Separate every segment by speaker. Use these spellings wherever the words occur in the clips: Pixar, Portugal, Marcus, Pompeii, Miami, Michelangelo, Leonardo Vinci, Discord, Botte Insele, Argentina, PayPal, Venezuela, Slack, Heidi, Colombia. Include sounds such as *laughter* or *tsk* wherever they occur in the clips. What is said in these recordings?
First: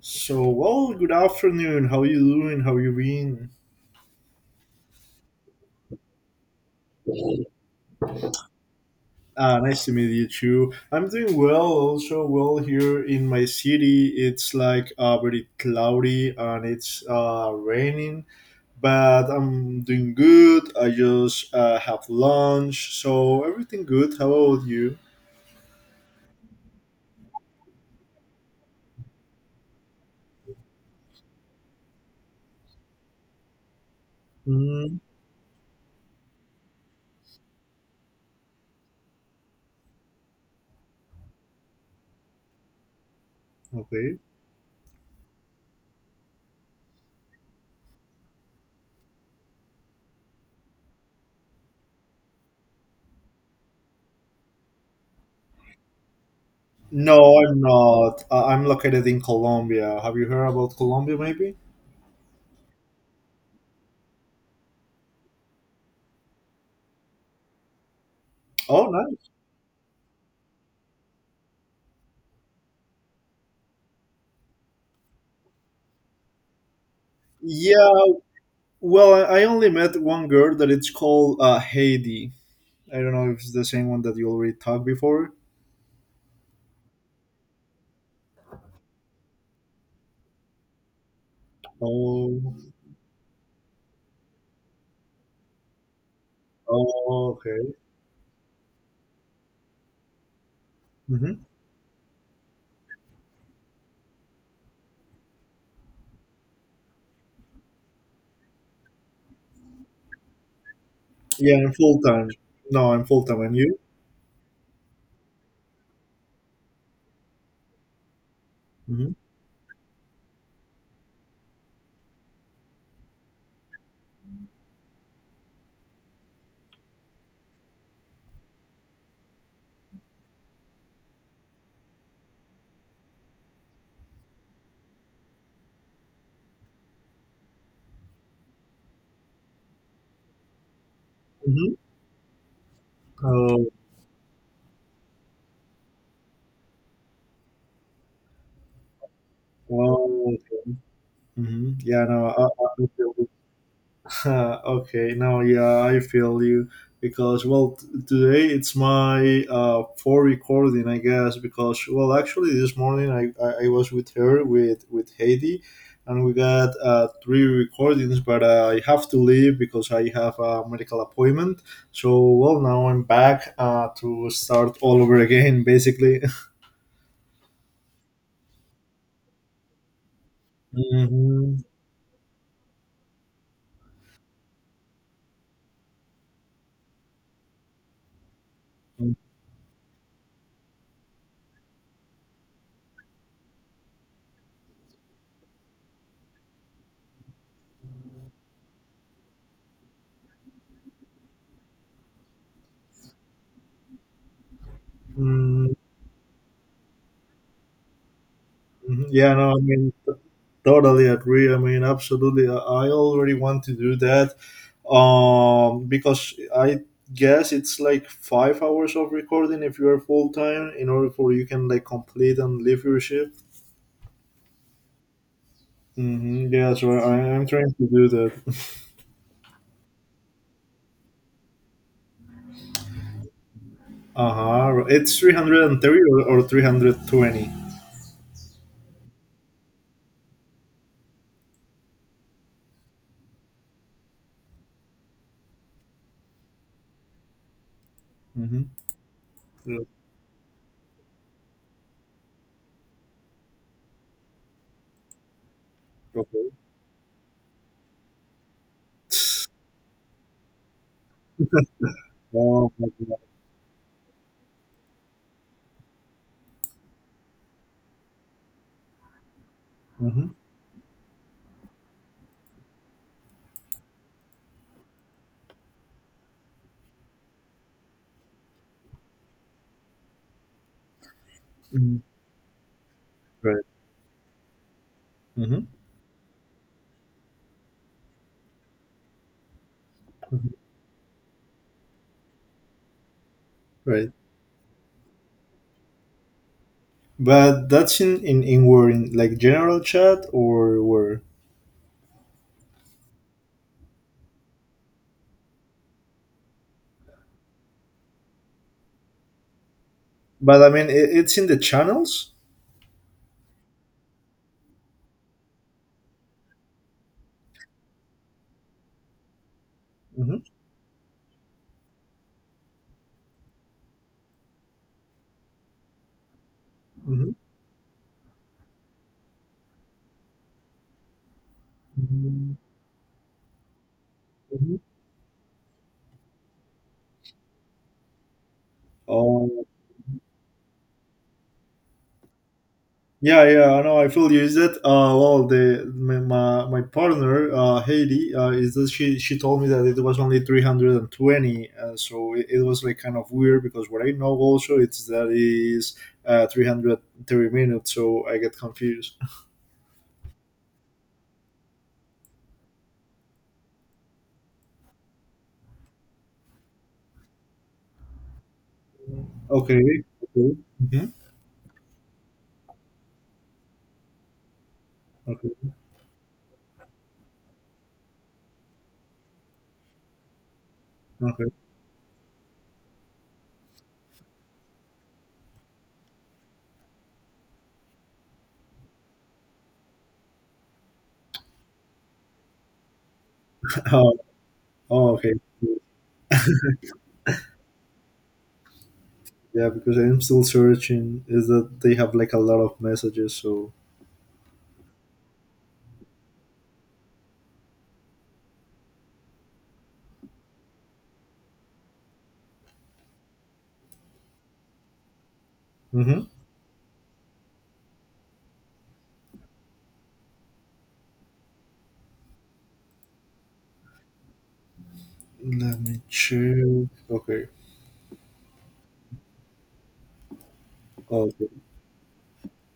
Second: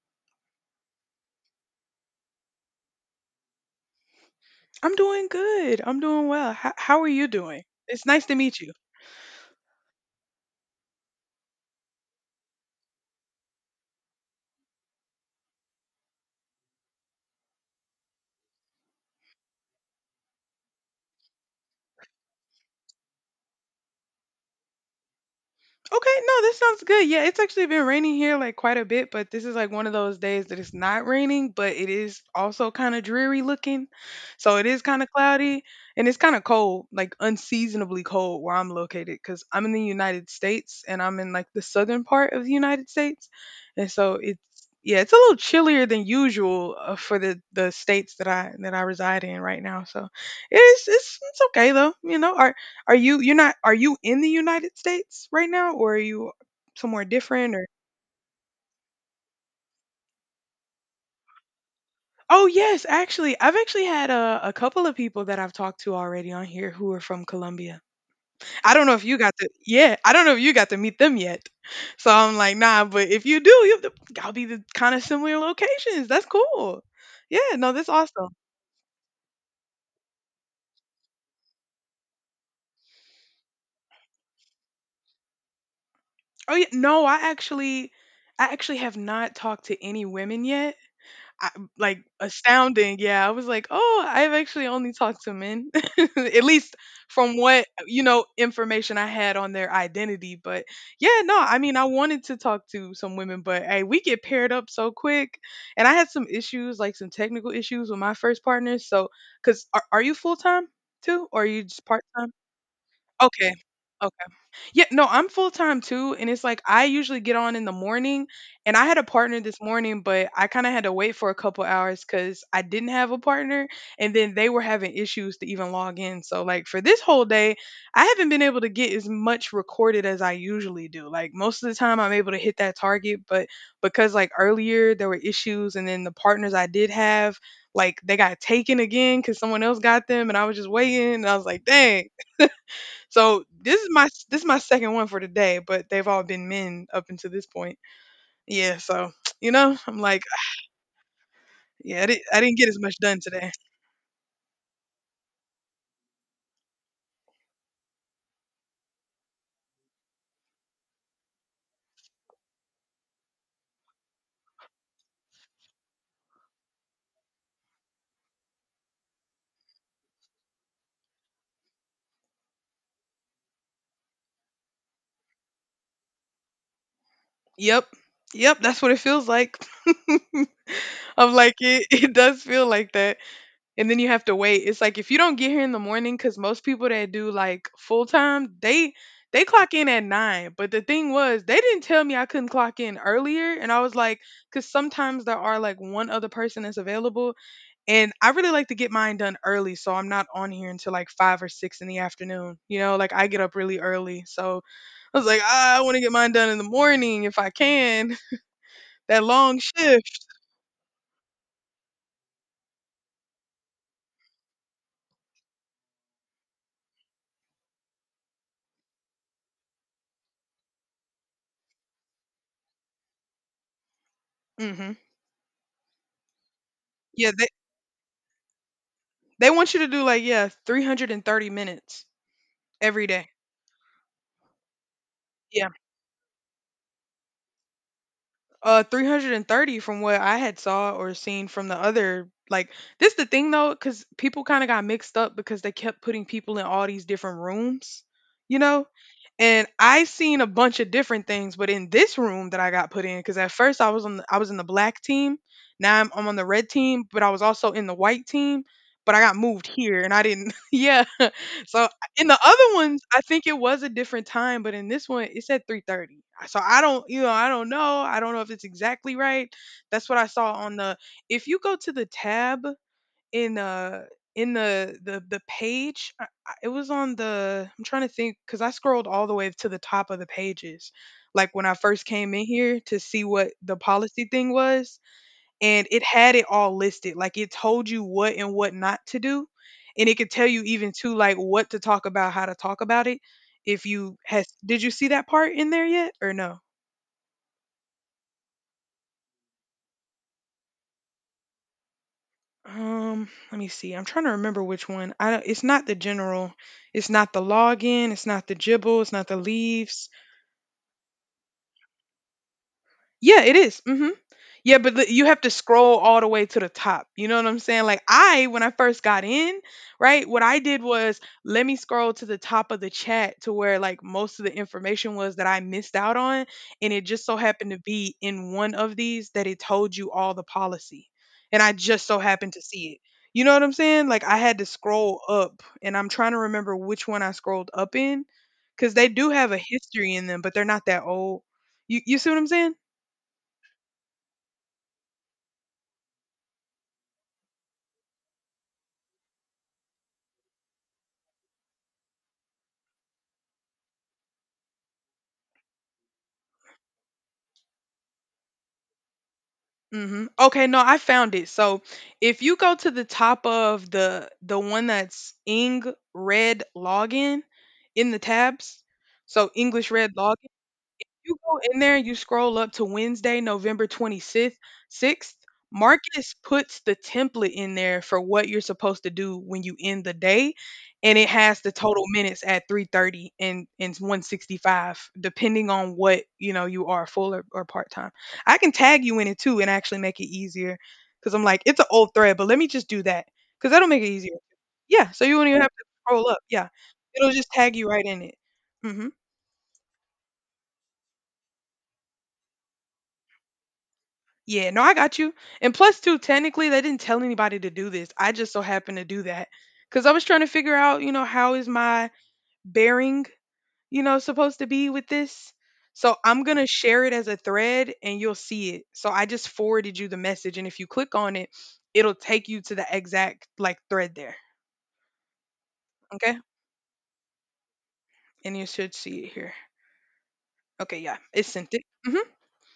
Speaker 1: So, well, good afternoon. How you doing? How you been?
Speaker 2: I'm doing good. I'm doing well. How are you doing? It's nice to meet you.
Speaker 1: Ah, nice to meet you too. I'm doing well. Also, well here in my city, it's like very cloudy and it's raining. But I'm doing good. I just have lunch, so everything good. How about you?
Speaker 2: Okay, no, this sounds good. Yeah, it's actually been raining here like quite a bit, but this is like one of those days that it's not raining, but it is also kind of dreary looking. So it is
Speaker 1: Mm,
Speaker 2: kind of cloudy and it's kind of cold, like unseasonably cold where I'm located because I'm in the United States and I'm in like the southern part of the United States. And so
Speaker 1: okay.
Speaker 2: it's a little chillier than usual for the states that I reside in right now. So it's okay though. You know, are you you're not are you in the United States right now, or are you somewhere
Speaker 1: No,
Speaker 2: different
Speaker 1: I'm
Speaker 2: or?
Speaker 1: not. I'm located in Colombia. Have you heard about Colombia, maybe?
Speaker 2: Oh yes, actually, I've actually had a couple of people that I've talked to already on here who are from Colombia. I don't
Speaker 1: Oh,
Speaker 2: know if you
Speaker 1: nice.
Speaker 2: got to, yeah, I don't know if you got to meet them yet. So I'm like, nah, but if you do, you have to, gotta be the kind of similar locations. That's cool. Yeah, no, that's
Speaker 1: Yeah,
Speaker 2: awesome.
Speaker 1: well, I only met one girl that it's called Heidi. I don't know if it's the same one that you already talked before.
Speaker 2: Oh yeah, no, I actually have not talked to any women yet. I, like,
Speaker 1: Oh,
Speaker 2: astounding. Yeah, I was like, oh, I've actually only talked to men, *laughs* at least
Speaker 1: oh,
Speaker 2: from what
Speaker 1: okay.
Speaker 2: you know information I had on their identity. But yeah, no,
Speaker 1: hmm
Speaker 2: I mean, I wanted to talk to some women, but hey, we get paired up so quick, and I had some issues, like some technical issues with my first partner. So, cause are you full time too, or are
Speaker 1: Yeah,
Speaker 2: you
Speaker 1: I'm
Speaker 2: just
Speaker 1: full
Speaker 2: part
Speaker 1: time.
Speaker 2: time?
Speaker 1: No, I'm full time.
Speaker 2: Okay,
Speaker 1: And you?
Speaker 2: okay. Yeah, no, I'm full time too. And it's like I usually get on in the morning. And I had a
Speaker 1: Mm-hmm.
Speaker 2: partner this morning, but I kind of had to wait for a couple hours because I didn't have a partner. And then they were having issues to even log in. So, like, for this whole day, I haven't been able to get as much recorded as I usually do. Like, most of the time, I'm able to hit that target. But because, like, earlier there were issues, and then the partners I did have, like, they got taken again because someone else got them. And I was just waiting. And I was like,
Speaker 1: Mm-hmm.
Speaker 2: dang. So
Speaker 1: Oh,
Speaker 2: this is my second one for today, but they've all been men up until this point. Yeah, so *tsk* you know, I'm
Speaker 1: oh,
Speaker 2: like,
Speaker 1: okay.
Speaker 2: yeah,
Speaker 1: Yeah, no,
Speaker 2: I didn't get as
Speaker 1: I
Speaker 2: much done today.
Speaker 1: *laughs* Okay, now yeah, I feel you because well, today it's my for recording, I guess. Because well, actually, this morning I was with her with Heidi, and we got three recordings, but I have to leave because I have a medical appointment. So well, now I'm back to start all over again, basically.
Speaker 2: Yep, yep, that's what it feels like. *laughs* I'm like,
Speaker 1: *laughs*
Speaker 2: it, *laughs* it does feel like that, and then you have to wait. It's like if you don't get here in the morning, because most people that do like full time, they clock in at nine. But the thing was, they didn't tell me I couldn't clock in earlier, and I was like, because sometimes there are like one other person that's available. And I really like to get mine done early, so I'm not on here until like five or six in the afternoon. You know, like I get up really early. So I was like,
Speaker 1: hmm
Speaker 2: ah, I want to get mine done in the morning if I can. *laughs*
Speaker 1: Mhm.
Speaker 2: That
Speaker 1: Yeah, no,
Speaker 2: long
Speaker 1: I mean,
Speaker 2: shift.
Speaker 1: totally agree. I mean, absolutely. I already want to do that because I guess it's like 5 hours of recording if you're full time in order for you can like complete and leave your shift.
Speaker 2: Hmm
Speaker 1: Mm-hmm. Yeah, so
Speaker 2: Yeah,
Speaker 1: I'm trying to do that. *laughs*
Speaker 2: they want you to do like, yeah, 330 minutes every day.
Speaker 1: Uh huh. It's
Speaker 2: Yeah.
Speaker 1: 330 or 320.
Speaker 2: 330 from what I had saw or seen from the other. Like, this the thing though, because people kind of got mixed up because they kept putting people in all these different rooms, you
Speaker 1: Mm-hmm.
Speaker 2: know? And
Speaker 1: Yeah,
Speaker 2: I seen a bunch of different things, but in this room that I got put in, because at first I was in the black team. Now I'm on the
Speaker 1: okay.
Speaker 2: red team, but I was also in the white team. But I got moved here, and I didn't. *laughs* Yeah, so in the
Speaker 1: Oh,
Speaker 2: other
Speaker 1: my
Speaker 2: ones,
Speaker 1: God.
Speaker 2: I think it was a different time, but in this one, it said 3:30, so I don't, you know, I don't know. I don't know if it's exactly right. That's what I
Speaker 1: Mm-hmm.
Speaker 2: saw on the. If you go to the tab in uh in the page, it was on the. I'm trying to think because I scrolled all the way to the top of the pages, like when I
Speaker 1: Mm-hmm.
Speaker 2: first came in here to see what
Speaker 1: Right.
Speaker 2: the policy thing was,
Speaker 1: Mm-hmm.
Speaker 2: and it had it all listed. Like it told you what and what not to do, and it could tell
Speaker 1: Mm-hmm.
Speaker 2: you even too like what to talk about, how to talk about it. If
Speaker 1: Right.
Speaker 2: you has did you see that part in there yet or no?
Speaker 1: But that's in where in like general chat or where?
Speaker 2: Let me see. I'm trying to remember which one. I don't, it's not the general. It's not the login. It's not the gibble. It's not the leaves.
Speaker 1: But I mean, it's in the channels.
Speaker 2: Yeah, it is. Mhm. Yeah, but the- you have to scroll all the way to the top. You know what I'm saying? Like I, when I first got in, right,
Speaker 1: hmm
Speaker 2: what I did was let me scroll to the top of the chat to where like most of the information was that I missed out on, and it just
Speaker 1: hmm
Speaker 2: so happened to be in one of these that it told you all the policy, and I just so happened
Speaker 1: hmm
Speaker 2: to see it. You know what I'm saying? Like I had to scroll up, and I'm trying to remember which one I scrolled up in, because they do have a
Speaker 1: Oh
Speaker 2: history in them, but they're not that old. You see what I'm saying?
Speaker 1: yeah, yeah. I know. I feel you. Is that uh? Well, the my partner Haiti is that she told me that it was only 320. So it was like kind of weird because what I know also it's that is 330 minutes. So I get confused.
Speaker 2: Mhm. Okay, no, I found it. So if you go to the top of the one that's Ing Red Login in the tabs, so
Speaker 1: Okay.
Speaker 2: English Red Login.
Speaker 1: Okay. hmm
Speaker 2: You go in there, you scroll up to Wednesday, November 26th, 6th.
Speaker 1: Okay.
Speaker 2: Marcus puts the template in there for what you're supposed to do when you end the day, and it
Speaker 1: Okay.
Speaker 2: has the total minutes at 3:30 and 165 depending on what, you know, you are full or part-time. I can tag you in it too and actually make it easier cuz I'm like it's an old thread, but let me just do that cuz that'll
Speaker 1: *laughs*
Speaker 2: make it
Speaker 1: Oh,
Speaker 2: easier.
Speaker 1: oh,
Speaker 2: Yeah, so
Speaker 1: okay.
Speaker 2: you won't even have to scroll up. Yeah. It'll just tag you right in it. Mhm.
Speaker 1: Yeah, because I'm still searching. Is that they have like a lot of messages? So
Speaker 2: Yeah, no, I got you. And plus, too, technically, they didn't tell anybody to do this. I just so happened to do that because I was trying to figure out, you know, how is my bearing, you know, supposed to be with this. So
Speaker 1: Mhm.
Speaker 2: I'm going to share it as a thread and you'll see it. So I just forwarded you the message. And if you click on it, it'll take you to the exact like thread there.
Speaker 1: Let me
Speaker 2: Okay.
Speaker 1: check. Okay.
Speaker 2: And you should see it here. Okay. Yeah.
Speaker 1: Oh,
Speaker 2: It
Speaker 1: okay.
Speaker 2: sent it. Hmm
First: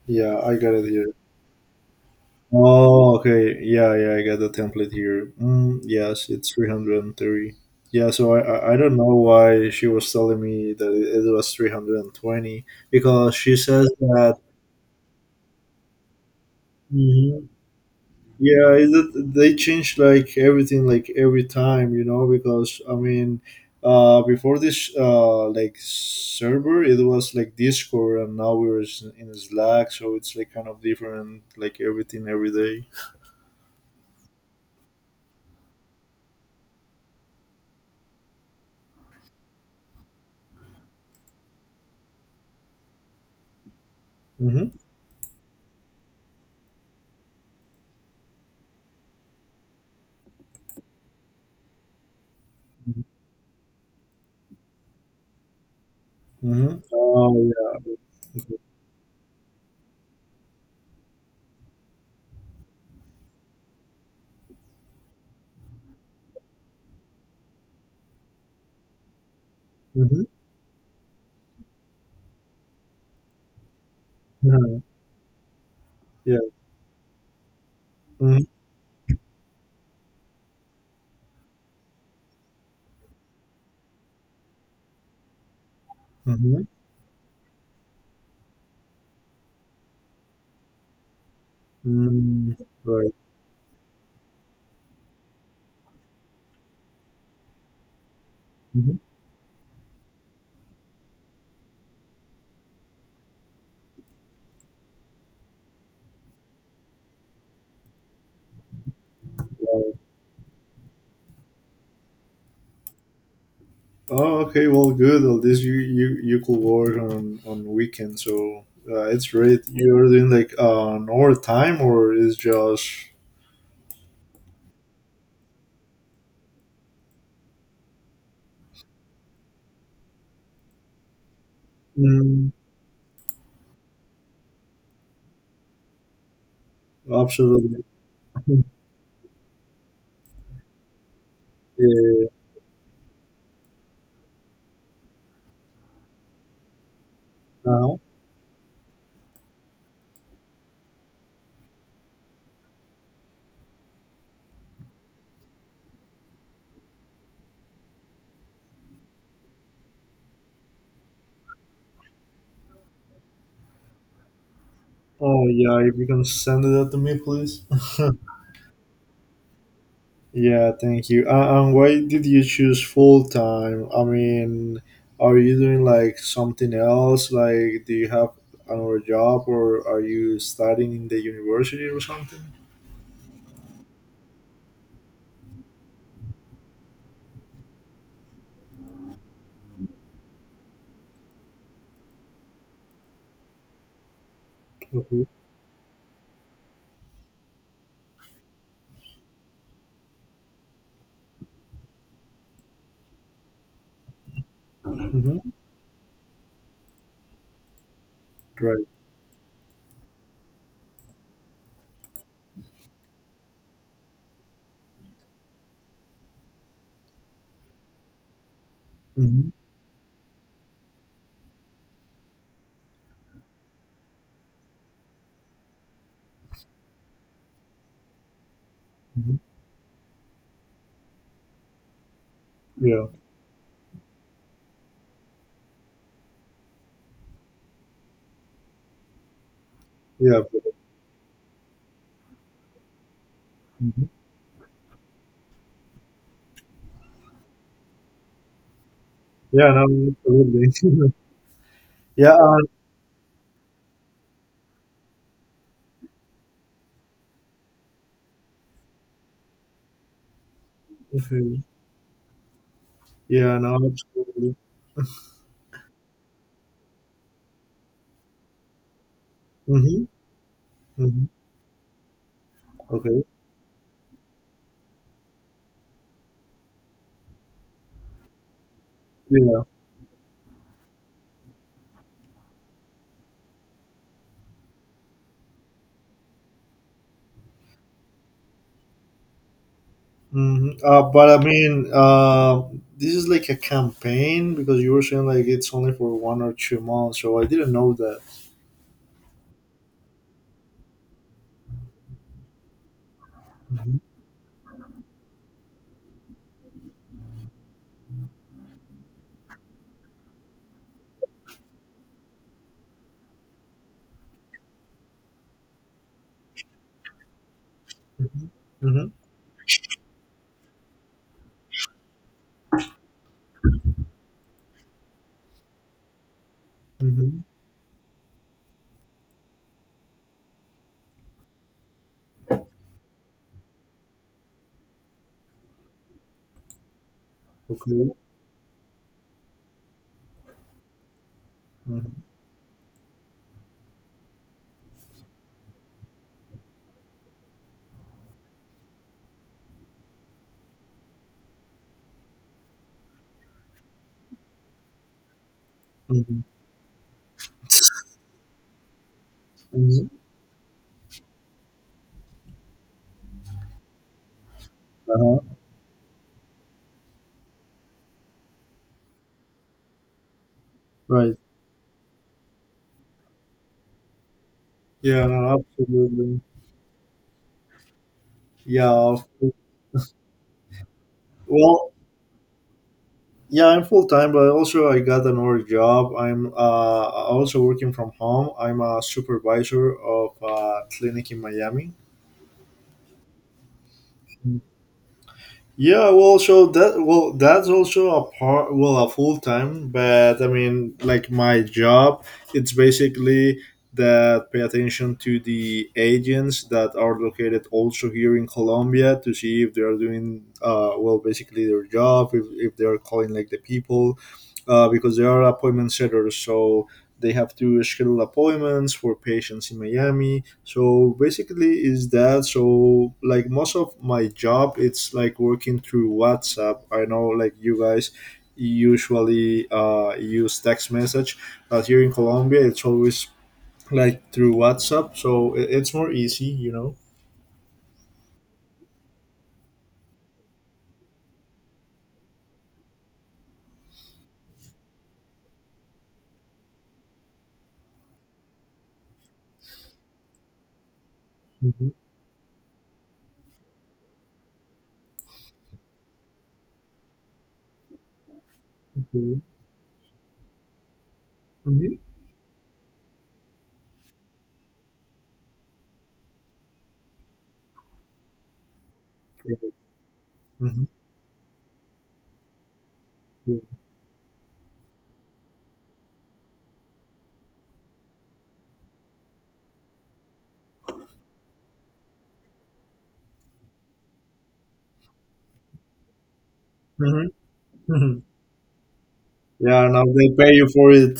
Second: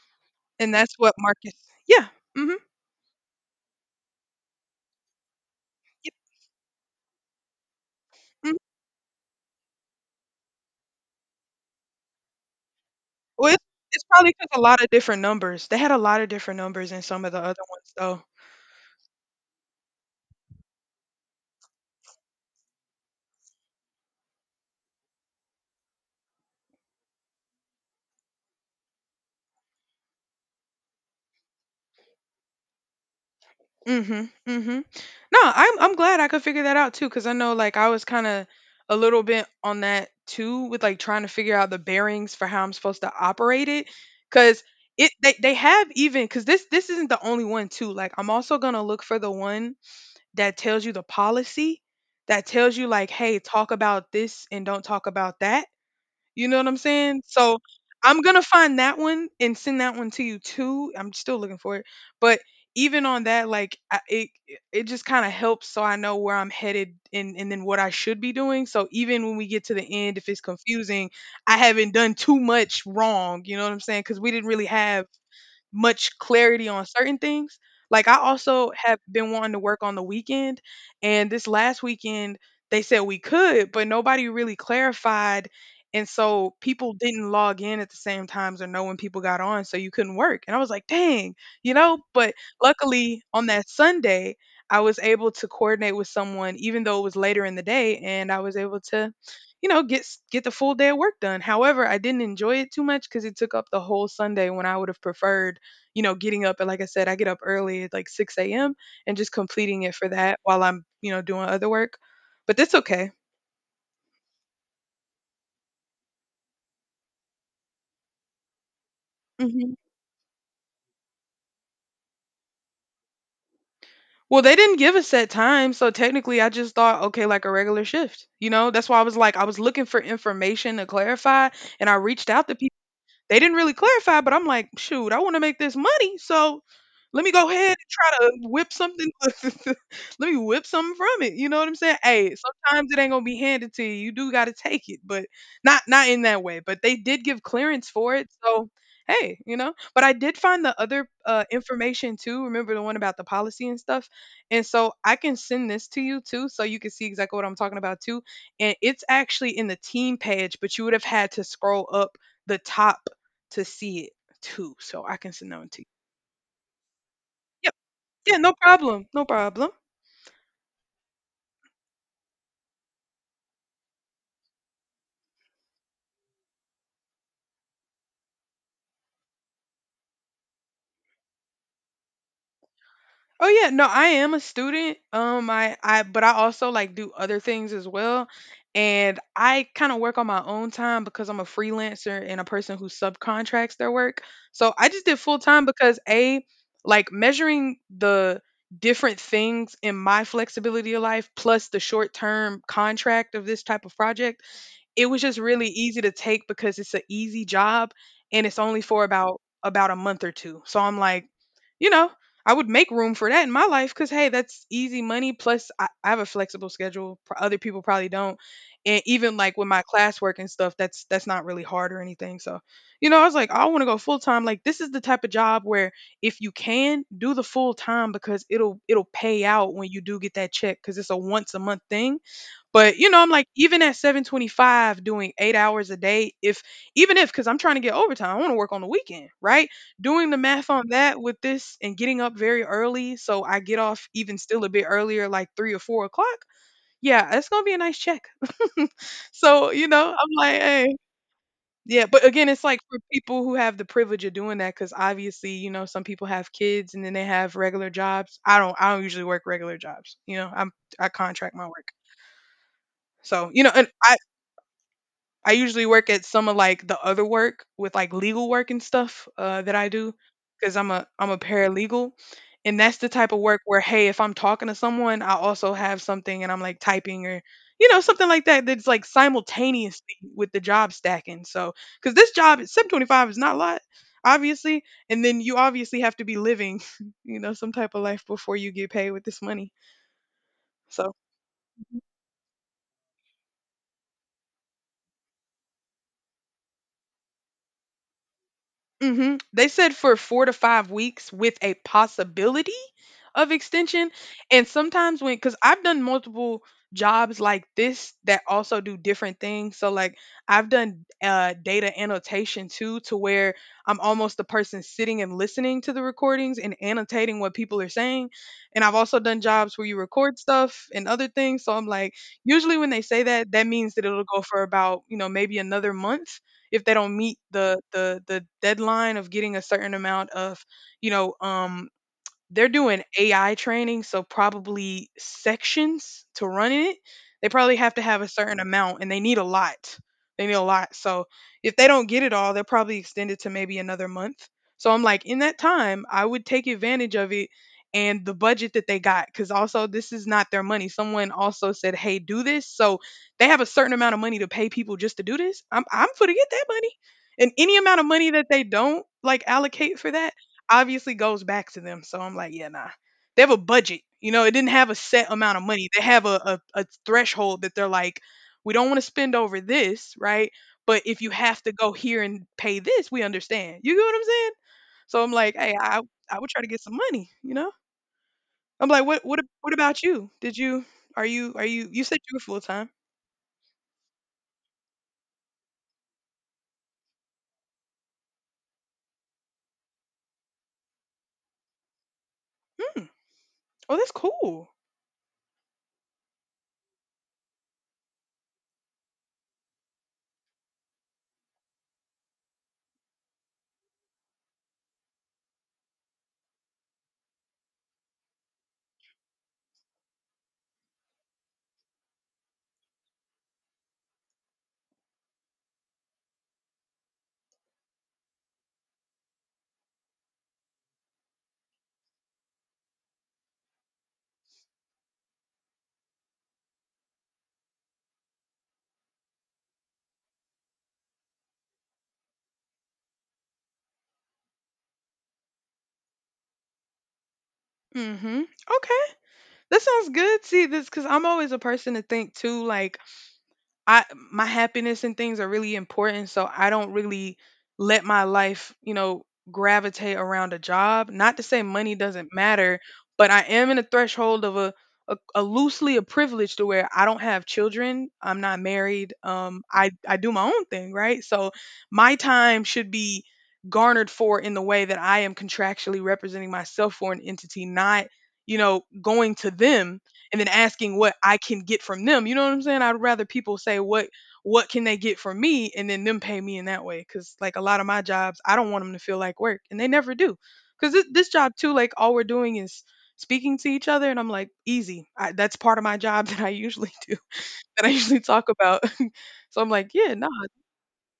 Speaker 1: Yeah, I
Speaker 2: And
Speaker 1: got it
Speaker 2: that's
Speaker 1: here.
Speaker 2: what Marcus. Yeah. hmm
Speaker 1: Oh, okay. Yeah, yeah, I got the template here. Mm, yes, it's 330. Yeah, so I don't know why she was telling me that it was 320 because
Speaker 2: Well,
Speaker 1: she says
Speaker 2: it's probably
Speaker 1: that.
Speaker 2: because a lot of different numbers. They had a lot of different numbers in some of the other ones, though.
Speaker 1: Yeah, is it, they change like everything, like every time, you know, because I mean, before this, like server, it was like Discord, and now we're in Slack, so it's like kind of different, like everything every day.
Speaker 2: Mhm, mhm. No, I'm glad I could figure that out too, because I know, like, I was kinda a little bit on that too with, like, trying to figure out the bearings for how I'm supposed to operate it. Because
Speaker 1: Mm-hmm.
Speaker 2: it they have even because this isn't the only one too, like, I'm also gonna look for the one that tells you the policy, that tells you, like, "Hey, talk about this and don't talk about that." You know what I'm
Speaker 1: Mm-hmm.
Speaker 2: saying?
Speaker 1: Oh
Speaker 2: So
Speaker 1: yeah.
Speaker 2: I'm gonna find that one and send that one to you too. I'm still looking for it, but even on that, it just kind of helps so I know where I'm headed and then what I should be doing. So even when we get to the end,
Speaker 1: Mm-hmm.
Speaker 2: if it's confusing, I haven't done too much wrong. You know what I'm saying? Because we didn't really
Speaker 1: Mm-hmm.
Speaker 2: have much
Speaker 1: Yeah.
Speaker 2: clarity on certain things. Like I
Speaker 1: Mm-hmm.
Speaker 2: also have been wanting to work on the weekend and this last weekend they said we could, but nobody really clarified and so
Speaker 1: Mm-hmm.
Speaker 2: people didn't log in at the same times or know when people got on so you couldn't work. And I was like, "Dang." You know, but
Speaker 1: Mm-hmm. Right.
Speaker 2: luckily on that Sunday I was able to coordinate with someone even though it was later in the day and I was able
Speaker 1: Mm-hmm.
Speaker 2: to you know get the full day of work done. However, I didn't enjoy it too much cuz it took up the whole Sunday when I would have preferred you know, getting up and like I said, I get up early at like 6 a.m. and just completing
Speaker 1: Right.
Speaker 2: it for that while I'm, you know, doing other work. But that's okay.
Speaker 1: Oh, okay. Well, good. Well, this you could work on weekend, so it's great.
Speaker 2: hmm
Speaker 1: You're doing like an overtime, or is just
Speaker 2: Well, they didn't give a set time, so technically I just thought, okay, like a regular shift. You know, that's why I was like, I was looking for information to clarify, and I reached out
Speaker 1: mm,
Speaker 2: to. They didn't really clarify, but I'm like, shoot, I want to make this money, so let me go ahead
Speaker 1: absolutely.
Speaker 2: and try to
Speaker 1: Yeah,
Speaker 2: whip something. *laughs* Let me whip something from it. You know what I'm saying?
Speaker 1: uh,
Speaker 2: Hey, sometimes it ain't gonna be handed to you. You do got to take it, but not in that way. But they did give clearance for it, so hey, you know. But I did find the other information too. Remember the one about the policy and stuff. And so I can send this to you too, so you can see exactly what I'm talking about too. And it's actually in the team page, but you would have had to scroll up the top to see it too, so I can
Speaker 1: oh
Speaker 2: send that one
Speaker 1: yeah,
Speaker 2: to you.
Speaker 1: if you can send that to me, please.
Speaker 2: Yep.
Speaker 1: *laughs*
Speaker 2: Yeah, no problem. No problem.
Speaker 1: Yeah, thank you. And why did you choose full time? I mean, are you doing like something else? Like, do you have another job, or are you studying in the university or something?
Speaker 2: Oh yeah, no, I am a student. I but I also like do other things as well, and I kind of work on my own time because I'm a freelancer and a person who subcontracts their work. So I just did full time because a like measuring the different things in my flexibility of life plus the short term contract of this type of project. It was just
Speaker 1: Mm-hmm.
Speaker 2: really easy to take because it's an easy job, and it's only for about a month or 2. So I'm like, you know, I would make room for that in my life cuz hey, that's easy money plus I have a flexible schedule. Other people probably don't. And even
Speaker 1: Mhm,
Speaker 2: like with my classwork and stuff, that's not really hard or anything. So, you know, I was like, I want to go full time. Like this is the type of job where if you can do the full time because it'll
Speaker 1: mhm.
Speaker 2: pay out when you do get that check cuz it's a once a month thing, but,
Speaker 1: Yeah,
Speaker 2: you know, I'm like, even at 725 doing 8 hours a day, if even if because I'm trying to get overtime, I want to work on the weekend, right? Doing the
Speaker 1: yeah,
Speaker 2: math on that with this and getting up very early, so I get off
Speaker 1: mhm.
Speaker 2: even still a bit earlier, like 3 or 4 o'clock. Yeah, it's gonna be a nice check. So,
Speaker 1: Yeah,
Speaker 2: you know,
Speaker 1: no,
Speaker 2: I'm like, hey.
Speaker 1: absolutely. *laughs*
Speaker 2: Yeah, but
Speaker 1: Yeah,
Speaker 2: again, it's like for people who have the privilege of doing that, because obviously, you know, some people have kids and then they have regular jobs. I don't usually work regular jobs. I contract
Speaker 1: absolutely.
Speaker 2: my work. So,
Speaker 1: Yeah,
Speaker 2: you know,
Speaker 1: no,
Speaker 2: and I,
Speaker 1: absolutely.
Speaker 2: I usually work at some of like the other work with like legal work and stuff that I
Speaker 1: Mm-hmm.
Speaker 2: do because I'm a
Speaker 1: Mm-hmm.
Speaker 2: I'm a paralegal, and that's the
Speaker 1: Okay.
Speaker 2: type of work where hey, if I'm talking to someone, I also have something and I'm like typing or you know something like that that's like
Speaker 1: Yeah.
Speaker 2: simultaneously with the job stacking. So because this job at Sub 25 is not a lot, obviously, and then you obviously have to be living, *laughs* you know, some type of life before you get paid with this money.
Speaker 1: Mm-hmm.
Speaker 2: So,
Speaker 1: But I mean, this is like a campaign because you were saying like it's only for 1 or 2 months, so I didn't know that.
Speaker 2: they said for 4 to 5 weeks with a possibility of
Speaker 1: Mm-hmm.
Speaker 2: extension. And sometimes when, because I've done multiple jobs like this that also do different things. So, like, I've done data annotation too, to where I'm almost the person sitting and listening to the recordings and annotating what people are saying. And I've
Speaker 1: Mm-hmm.
Speaker 2: also done jobs where you record stuff and other things. So, I'm like, usually when they say that, that means that it'll go for about, you know, maybe another month if they don't meet
Speaker 1: Mm-hmm.
Speaker 2: the deadline of getting a certain amount of, you know um they're doing AI training, so probably sections to run in it. They probably have to
Speaker 1: Okay.
Speaker 2: have a certain amount and they need a lot. They need a lot. So if they don't
Speaker 1: Mm-hmm.
Speaker 2: get it all, they'll probably extend it to maybe another month. So I'm like, in that time, I would take advantage of it and the budget that they got because also this is not their money. Someone also said, hey, do this. So they have a certain amount of money to pay people just to do this. I'm for to
Speaker 1: Mm-hmm.
Speaker 2: get that money. And any amount of money that they don't like allocate
Speaker 1: Mm-hmm.
Speaker 2: for that obviously goes back to them. So I'm like, yeah, nah. They have a budget. You know, it didn't have a set
Speaker 1: Uh-huh.
Speaker 2: amount of money. They have a threshold that they're like, we don't want to spend over this, right? But if you
Speaker 1: Right.
Speaker 2: have to go here and pay this, we understand. You get what I'm saying? So
Speaker 1: Yeah.
Speaker 2: I'm like,
Speaker 1: No,
Speaker 2: hey, I
Speaker 1: absolutely.
Speaker 2: would try to get some money, you know? I'm
Speaker 1: Yeah,
Speaker 2: like, what
Speaker 1: of
Speaker 2: what
Speaker 1: course.
Speaker 2: what about you? Did you are you are you
Speaker 1: Well,
Speaker 2: you said you were full time?
Speaker 1: yeah, I'm full time, but also I got another job. I'm also working from home. I'm a supervisor of a clinic in Miami.
Speaker 2: Hmm. Oh, that's cool.
Speaker 1: Yeah, well, so that well, that's also a part, well, a full time. But I mean, like my job, it's basically that pay attention to the agents that are located also here in Colombia to see if they are doing well, basically their job, if they are calling like the people, because they are appointment setters, so they have to schedule appointments for patients in Miami so basically is that so like most of my job it's like working through whatsapp I know like you guys usually use text message but here in colombia it's always like through whatsapp so it's more easy you know.
Speaker 2: Mm-hmm. Okay. That sounds good. See this because I'm always a person to think too, like I my happiness and things are really important, so I don't really let my life, you know, gravitate around a job. Not to say
Speaker 1: Mhm,
Speaker 2: money doesn't matter, but I am in a threshold of a loosely a privilege to where I don't have children, I'm not married,
Speaker 1: mhm,
Speaker 2: I do my own thing, right? So
Speaker 1: mhm.
Speaker 2: my time should be garnered for in the way that I am contractually representing myself for an entity, not you know, going to them and then
Speaker 1: Mhm,
Speaker 2: asking what I can get from them. You know what I'm saying? I'd rather people say what can they get from me and then them pay me in that way cuz like a lot of my jobs, I don't want them to feel like work and they never do. Cuz this job too like all we're doing is speaking to each other and I'm like easy. That's part of my job *laughs* that I usually do
Speaker 1: mhm,
Speaker 2: that I usually
Speaker 1: mhm.
Speaker 2: talk about. *laughs* So I'm
Speaker 1: Yeah
Speaker 2: like,
Speaker 1: now
Speaker 2: yeah, no.
Speaker 1: they pay you for it.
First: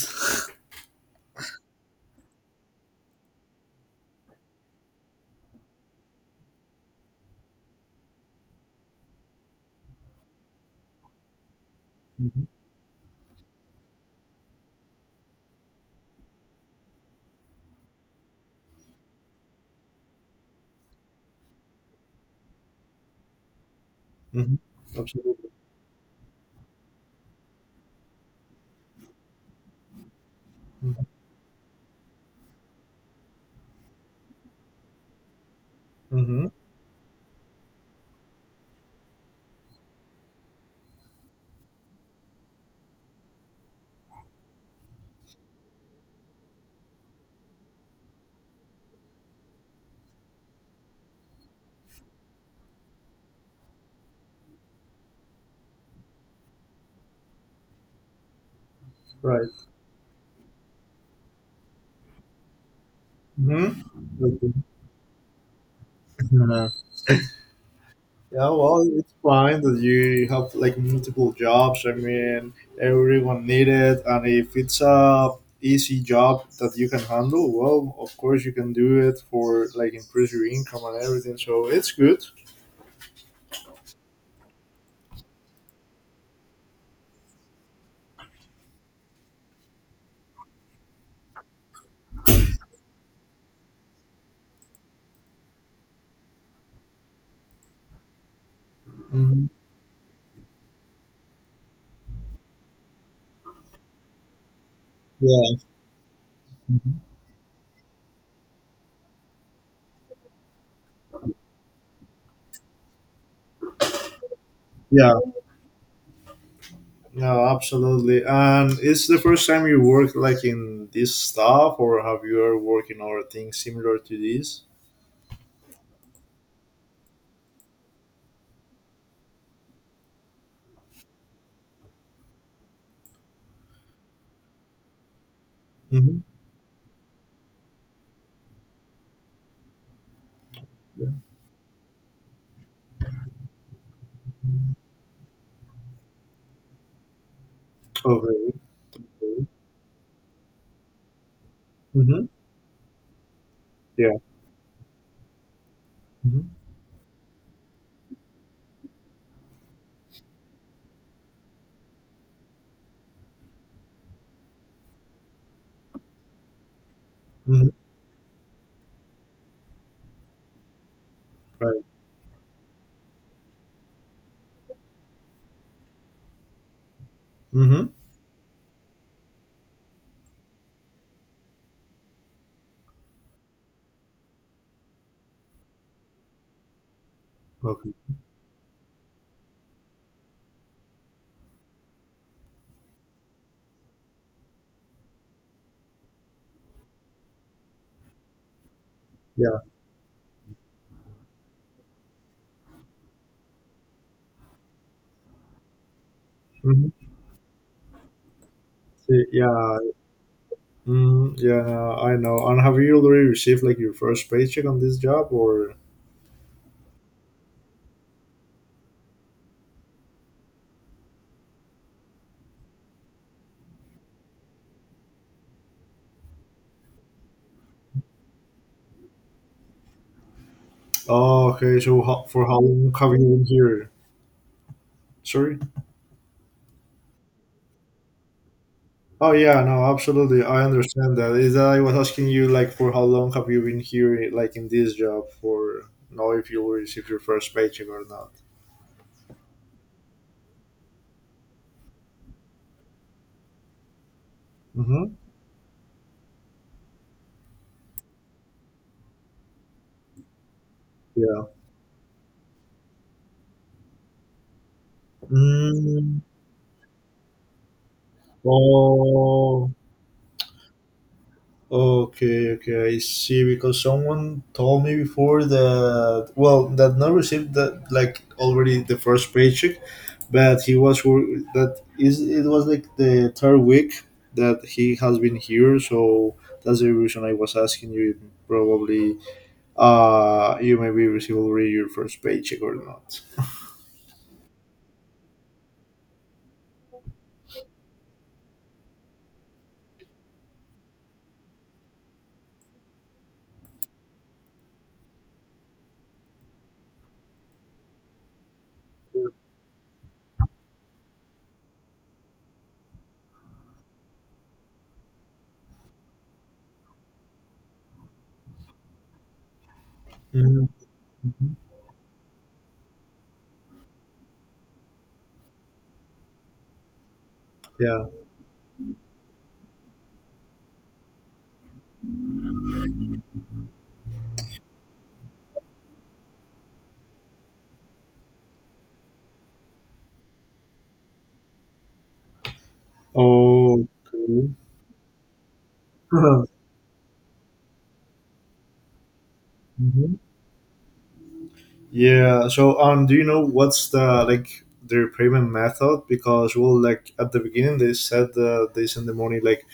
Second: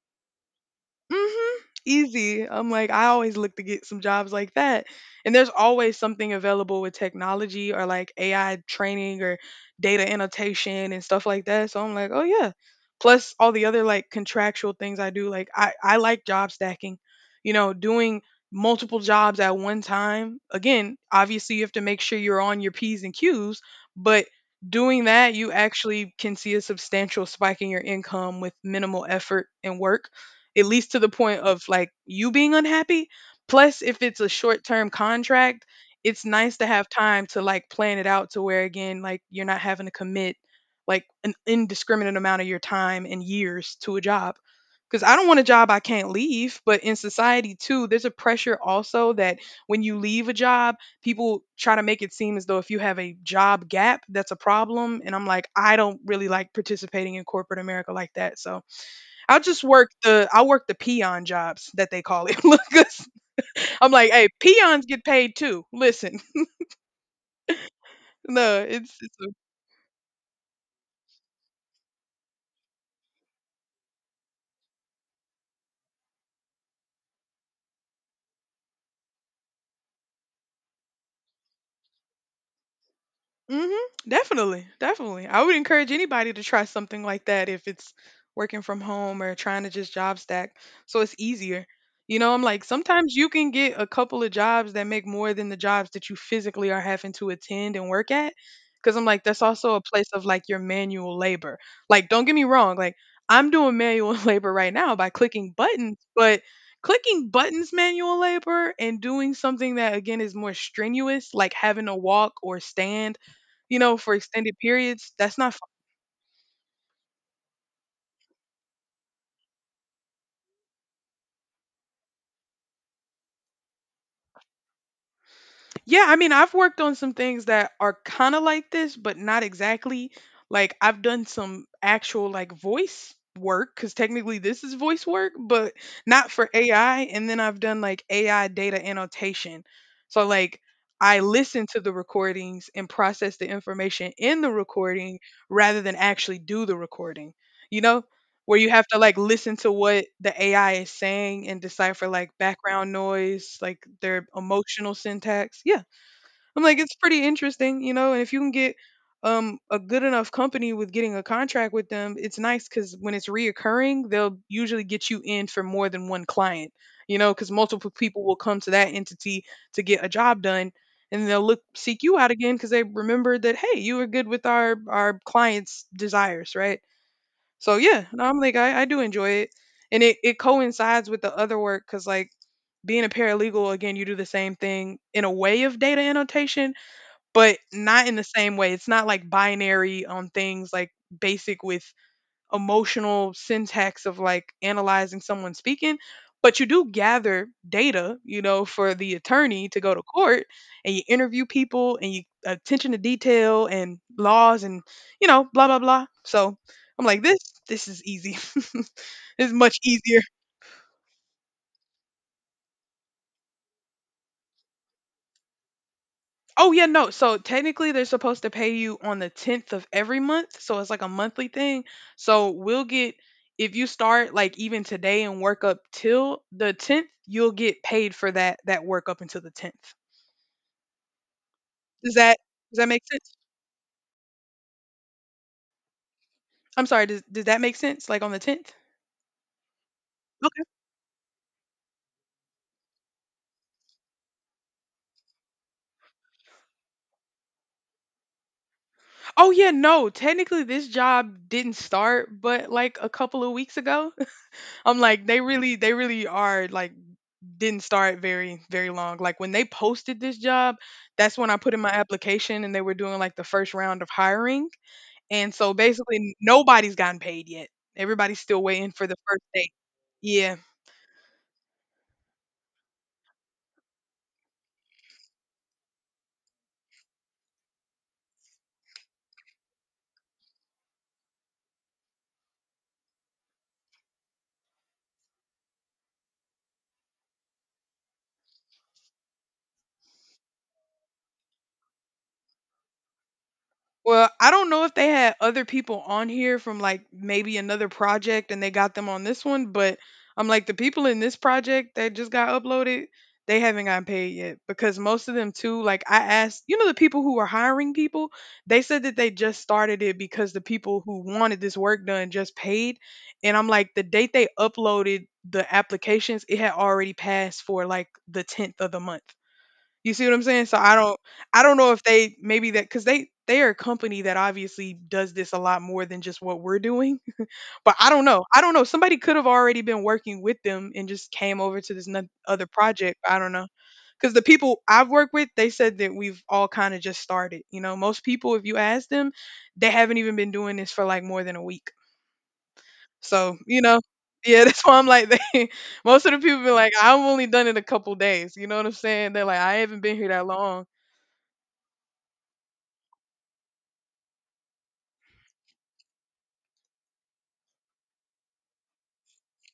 Speaker 1: *laughs*
Speaker 2: Mhm. Easy. I'm like, I always look to get some jobs like that. And there's always something available with technology or like AI training or data annotation and stuff like that. So I'm like, oh
Speaker 1: Mhm,
Speaker 2: yeah. Plus all the other like contractual things I do. Like I like job stacking, you know, doing multiple jobs at one time. Again, obviously you have to make sure you're on your P's and Q's, but
Speaker 1: mhm.
Speaker 2: doing that,
Speaker 1: Absolutely.
Speaker 2: you actually can see a substantial spike in your income with minimal effort and work at least to the point of like you being unhappy. Plus, if it's a short term contract, it's
Speaker 1: Mhm.
Speaker 2: nice to have time to like plan it out to where again, like you're not having to commit like an indiscriminate amount of your time and years to a job. Because I don't want a job I can't leave, but in society too, there's a pressure also that when you leave a job, people try to make it seem as though if you have a job gap, that's a problem. And I'm like, I don't really like participating in corporate America like that. So I'll just
Speaker 1: Right.
Speaker 2: work the peon jobs that they call it. *laughs* Look, 'cause
Speaker 1: hmm
Speaker 2: I'm like, hey, peons get paid too. Listen,
Speaker 1: *laughs*
Speaker 2: *laughs*
Speaker 1: Yeah,
Speaker 2: no,
Speaker 1: well,
Speaker 2: it's
Speaker 1: it's
Speaker 2: it's
Speaker 1: fine that you have like multiple jobs. I mean, everyone need it, and if it's a easy job that you can handle, well, of course you can do it for like increase your income and everything. So it's good.
Speaker 2: Mm-hmm. Definitely. Definitely. I would encourage anybody to try something like that if it's working from home or trying to just job stack so it's easier. You know, I'm like, sometimes you can get a couple of jobs that make more than the jobs that you physically are having to attend and work at. Cause I'm like, that's
Speaker 1: Mhm.
Speaker 2: also a place of like your manual labor. Like, don't get me wrong, like, I'm doing manual *laughs* labor right now by clicking
Speaker 1: Yeah,
Speaker 2: buttons, but clicking buttons manual labor and doing something that again is more strenuous, like having to walk or stand, you know, for extended periods,
Speaker 1: yeah,
Speaker 2: that's not fun.
Speaker 1: no, absolutely. And it's the first time you work like in this stuff, or have you ever worked in other things similar to this?
Speaker 2: Yeah, I mean, I've worked on some things that are kind of like this, but not exactly. Like I've done some actual like voice work cuz technically this is voice work, but
Speaker 1: Mm-hmm.
Speaker 2: not for AI and then I've done like AI data annotation. So like I listen to the recordings and process the information in the recording rather than actually do the recording. You know,
Speaker 1: Okay.
Speaker 2: where you have to like
Speaker 1: Okay.
Speaker 2: listen to what the AI is saying and decipher
Speaker 1: Mm-hmm.
Speaker 2: like background noise, like
Speaker 1: Yeah.
Speaker 2: their emotional syntax. Yeah.
Speaker 1: Mm-hmm.
Speaker 2: I'm like it's pretty interesting, you know, and if you can get a good enough company with getting a contract with them, it's nice cuz when it's reoccurring, they'll usually get you in for more than one client, you know, cuz
Speaker 1: Mm-hmm.
Speaker 2: multiple people will come to that entity to get a job done, and they'll look
Speaker 1: Right.
Speaker 2: seek you out again cuz they remember that, hey, you were good with our clients' desires, right? So
Speaker 1: Mm-hmm.
Speaker 2: yeah, no, I'm like I do enjoy it, and it coincides with the other work because, like, being a paralegal, again, you do the same thing in a way of data annotation, but
Speaker 1: Okay.
Speaker 2: not in the same way. It's not like binary on things like basic with emotional syntax of like analyzing someone speaking, but you do gather data, you know, for the
Speaker 1: Yeah.
Speaker 2: attorney to go to court, and you interview people and you attention to detail and laws and, you know, blah blah blah. So I'm
Speaker 1: hmm
Speaker 2: like, this is easy. *laughs* It's much
Speaker 1: yeah.
Speaker 2: easier.
Speaker 1: Yeah. I know. And have you already received like your first paycheck on this job, or?
Speaker 2: Oh yeah, no. So technically they're supposed to pay you on the 10th of every month, so it's like a monthly thing. So we'll get, if you start like even today and work up till the 10th, you'll get paid for that work up until the 10th.
Speaker 1: Oh, okay. So
Speaker 2: Does
Speaker 1: how,
Speaker 2: that
Speaker 1: for how
Speaker 2: does that
Speaker 1: long
Speaker 2: make
Speaker 1: have you
Speaker 2: sense?
Speaker 1: been here? Sorry.
Speaker 2: I'm sorry, does that make sense, like on the 10th?
Speaker 1: Oh yeah. No, absolutely.
Speaker 2: Okay.
Speaker 1: I understand that. Is that I was asking you like for how long have you been here, like in this job, for know if you will receive your first paycheck or not.
Speaker 2: Oh yeah, no. Technically this job didn't start but like a couple of weeks ago. *laughs* I'm
Speaker 1: Mm-hmm.
Speaker 2: like, they really are like didn't start very very long. Like when they posted this job, that's
Speaker 1: Yeah.
Speaker 2: when I put in my application and they were doing like the first round of hiring, and so
Speaker 1: Mm.
Speaker 2: basically nobody's gotten paid yet. Everybody's still waiting for the first day,
Speaker 1: Oh.
Speaker 2: yeah.
Speaker 1: Okay, okay, I see. Because someone told me before that well, that not received that like already the first paycheck, but he was that is it was like the third week that he has been here. So that's the reason I was asking you. Probably, you maybe receive already your first paycheck or not.
Speaker 2: Well, I don't know if they had other people on here from like maybe another project and they got them on this one, but I'm like the people in this project that just got uploaded, they haven't gotten paid yet, because most of them too, like I asked, you know, the people who were hiring people, they said that they just started it because the people who wanted this work done just paid. And I'm like the date they uploaded the applications, it had already passed for like the 10th of the month. You see what I'm saying?
Speaker 1: Mhm.
Speaker 2: So I don't, I don't know if they maybe that cuz they are a company that obviously does this a lot more than just what we're doing. *laughs* But
Speaker 1: Yeah.
Speaker 2: I don't know. I don't know. Somebody could have already been working with them and just came over to this other project. I don't know. Cuz the people I've worked with, they said that we've all kind of just started, you know. Most people if you ask them, they haven't even been doing this for like more than a week. So, you
Speaker 1: Oh.
Speaker 2: know,
Speaker 1: Okay.
Speaker 2: yeah, *laughs* that's why I'm like they, most of the people be like, I've only done it a couple days. You know what I'm saying? They're like, I haven't been here
Speaker 1: *laughs*
Speaker 2: that long.
Speaker 1: Yeah. So, do you know what's the like their payment method? Because well, like at the beginning they said they send the money like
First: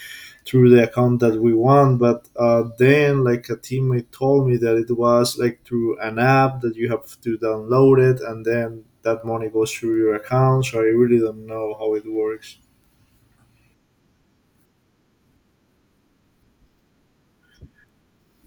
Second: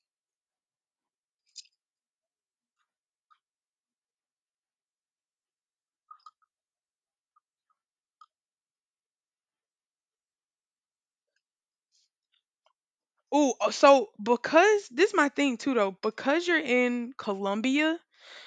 Speaker 1: through the account that we want, but then like a teammate told me that it was like through an app that you have to download it, and then that money goes through your account. So I really don't know how it works.
Speaker 2: Ooh, oh, so because this is my thing too though, because you're in Colombia,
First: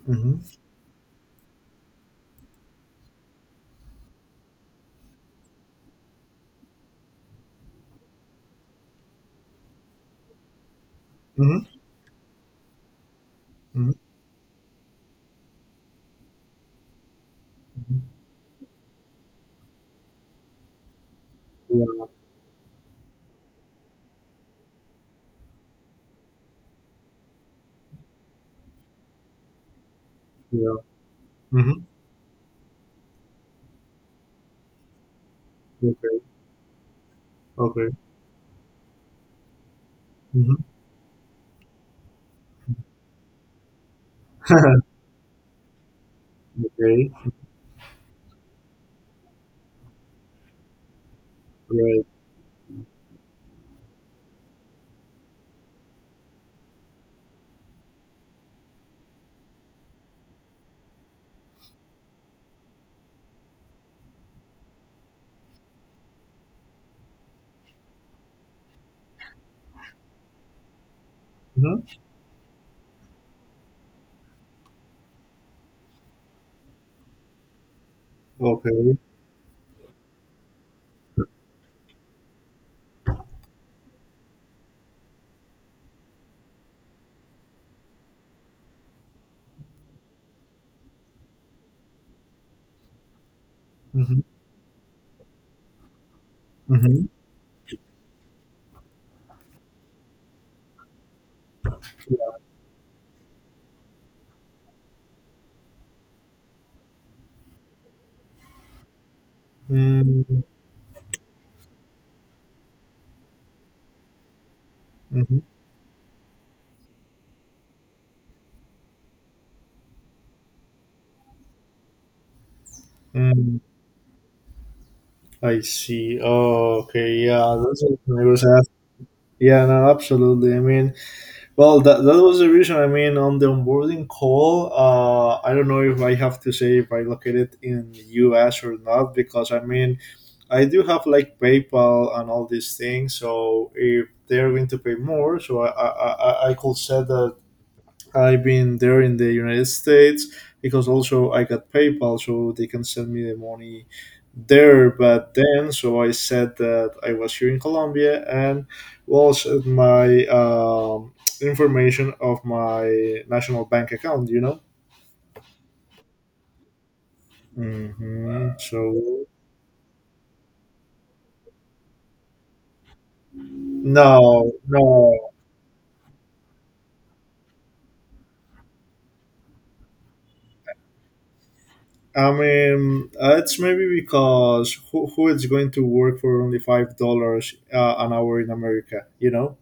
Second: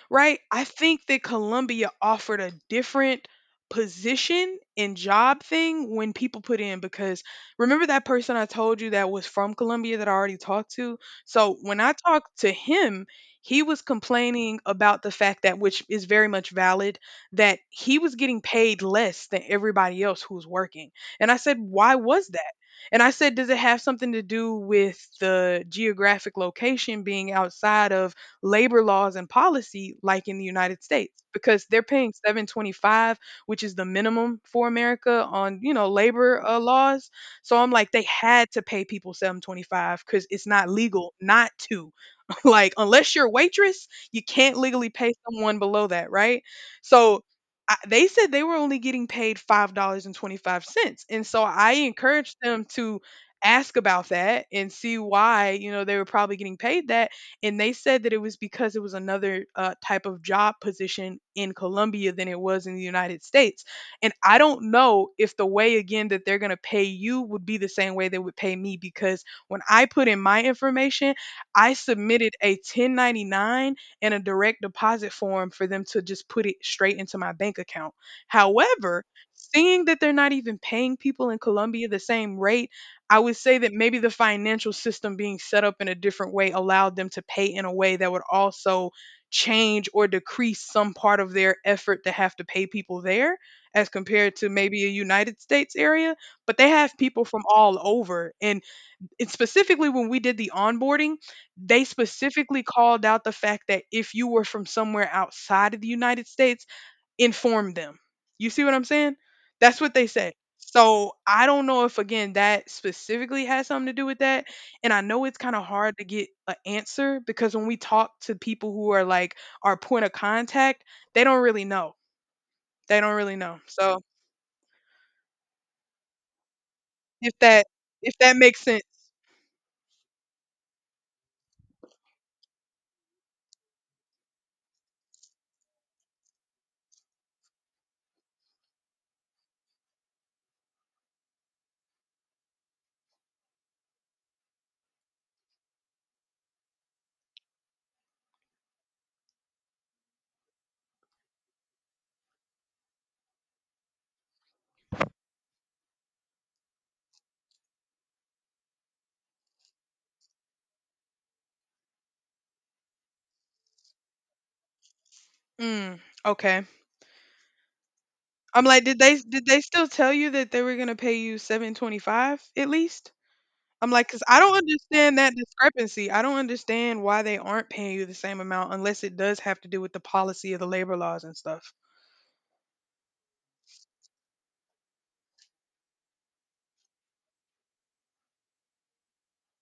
Speaker 2: right?
Speaker 1: Mm-hmm.
Speaker 2: I think that Columbia offered a different position and job thing when people put in because, remember that person I told you that was from Columbia that I already talked to? So
Speaker 1: Mm-hmm.
Speaker 2: when I talked to him, he was complaining about the fact that, which is very much valid, that he
Speaker 1: Mm-hmm.
Speaker 2: was getting paid less than everybody else who was working. And I said, why
Speaker 1: Yeah.
Speaker 2: was that? And I said, does it have something to do with the geographic location being outside of labor laws and policy like in the
Speaker 1: Yeah.
Speaker 2: United States, because
Speaker 1: Mm-hmm.
Speaker 2: they're paying 725, which is the minimum for America on, you know,
Speaker 1: Okay.
Speaker 2: labor laws. So I'm
Speaker 1: Okay.
Speaker 2: like they had to pay people 725 cuz it's
Speaker 1: Mm-hmm.
Speaker 2: not legal not to. *laughs* Like unless you're a waitress, you can't legally pay someone below that, right?
Speaker 1: Okay.
Speaker 2: So I, they said they were only getting paid $5 and 25¢, and so I
Speaker 1: Right.
Speaker 2: encouraged them to ask about that and see why, you know, they were probably getting paid that, and they said that it was because it was another type of job position in Colombia than it was in the United States. And I don't know if the way, again, that they're going to pay you would be the same way they would pay me, because when I put in my information, I
Speaker 1: Mm-hmm.
Speaker 2: submitted a 1099 and a direct deposit form for them to just put it straight into my bank account.
Speaker 1: Okay.
Speaker 2: However, seeing that they're not even paying people in Colombia the same rate, I would say that maybe the financial system being set up in a different way allowed them to pay in a way that would also change or decrease some part of their effort to have to pay people there as
Speaker 1: Mm-hmm.
Speaker 2: compared to maybe a United States area. But they have
Speaker 1: Mm-hmm.
Speaker 2: people from all over, and it's specifically when we did the onboarding, they specifically called out the fact that if you were from somewhere outside of the United States, inform them. You see what I'm saying? That's what they said.
Speaker 1: Mm.
Speaker 2: So I don't know if, again, that specifically has something to do with that. And I know it's
Speaker 1: Mhm.
Speaker 2: kind of hard to get an answer, because when we talk to people who are like our point of contact, they don't really know. They don't really
Speaker 1: Mm,
Speaker 2: know. So
Speaker 1: I see. Oh, okay.
Speaker 2: if
Speaker 1: Yeah,
Speaker 2: that,
Speaker 1: that's
Speaker 2: if
Speaker 1: what I
Speaker 2: that
Speaker 1: was
Speaker 2: makes
Speaker 1: asking.
Speaker 2: sense.
Speaker 1: Yeah, no, absolutely. I mean, well, that, that was the reason. I mean, on the onboarding call, I don't know if I have to say if I located in US or not because I mean, I do have like PayPal and all these things. So if they're going to pay more, so I could set that I've been there in the United States because also I got PayPal, so they can send me the money there. But then, so I said that I was here in Colombia and well, sent my information of my national bank account. You know.
Speaker 2: Mm, okay. I'm like,
Speaker 1: So
Speaker 2: did they still tell you that they were gonna pay you 725 at least? I'm like, because I
Speaker 1: no,
Speaker 2: don't
Speaker 1: no.
Speaker 2: understand that discrepancy. I don't understand why they aren't paying you the same amount unless it does have to do with the policy of the labor laws and stuff.
Speaker 1: I mean, it's maybe because who is going to work for only $5 an hour in America? You know.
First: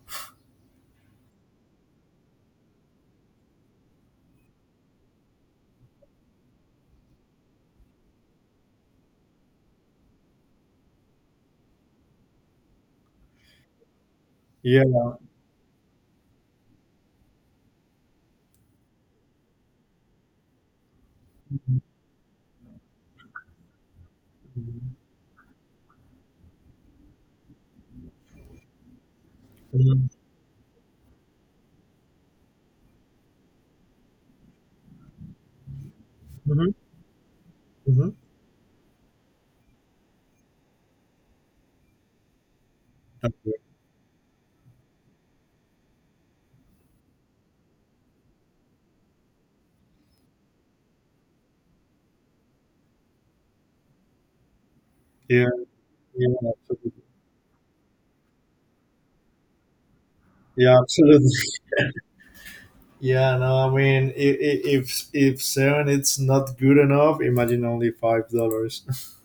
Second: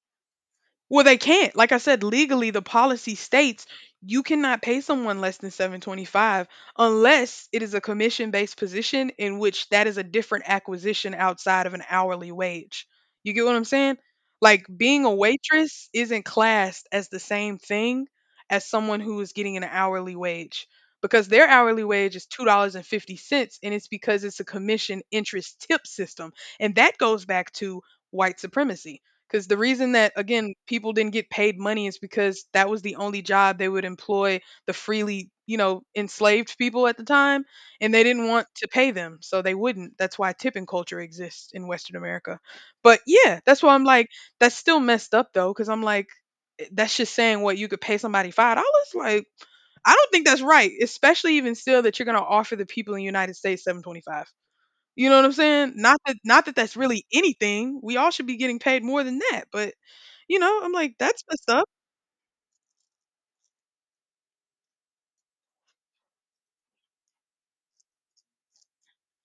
Speaker 2: Well, they can't. Like I said, legally the policy states you cannot pay someone less than 725 unless it is a commission-based position, in which that is a different acquisition outside of an hourly wage. You get what I'm saying? Like
Speaker 1: Yeah.
Speaker 2: being a waitress isn't classed as the same thing as someone who is getting an hourly wage, because their
Speaker 1: Mhm.
Speaker 2: hourly wage is $2.50 and 50¢, and it's because it's a commission interest tip system, and that goes back to white supremacy, because the reason
Speaker 1: Mhm.
Speaker 2: that, again, people didn't get paid money is because that was the only job they would employ the freely, you know, enslaved
Speaker 1: Mhm.
Speaker 2: people at the time, and they
Speaker 1: Mhm.
Speaker 2: didn't want to pay them, so they wouldn't. That's why tipping culture exists in Western America. But yeah,
Speaker 1: Okay.
Speaker 2: that's why I'm like, that's still messed up though, because I'm like, eh, that's just saying what you could pay somebody $5. Like, I don't think that's right, especially even still that you're gonna offer the people in the United States 7.25. You know what I'm
Speaker 1: Yeah.
Speaker 2: saying?
Speaker 1: Yeah.
Speaker 2: Not that that's
Speaker 1: Absolutely.
Speaker 2: really anything. We all should be getting paid more than that, but, you know, I'm
Speaker 1: Yeah.
Speaker 2: like, "That's
Speaker 1: Absolutely.
Speaker 2: messed up."
Speaker 1: *laughs* Yeah. No. I mean, if seven, it's not good enough. Imagine only $5. *laughs*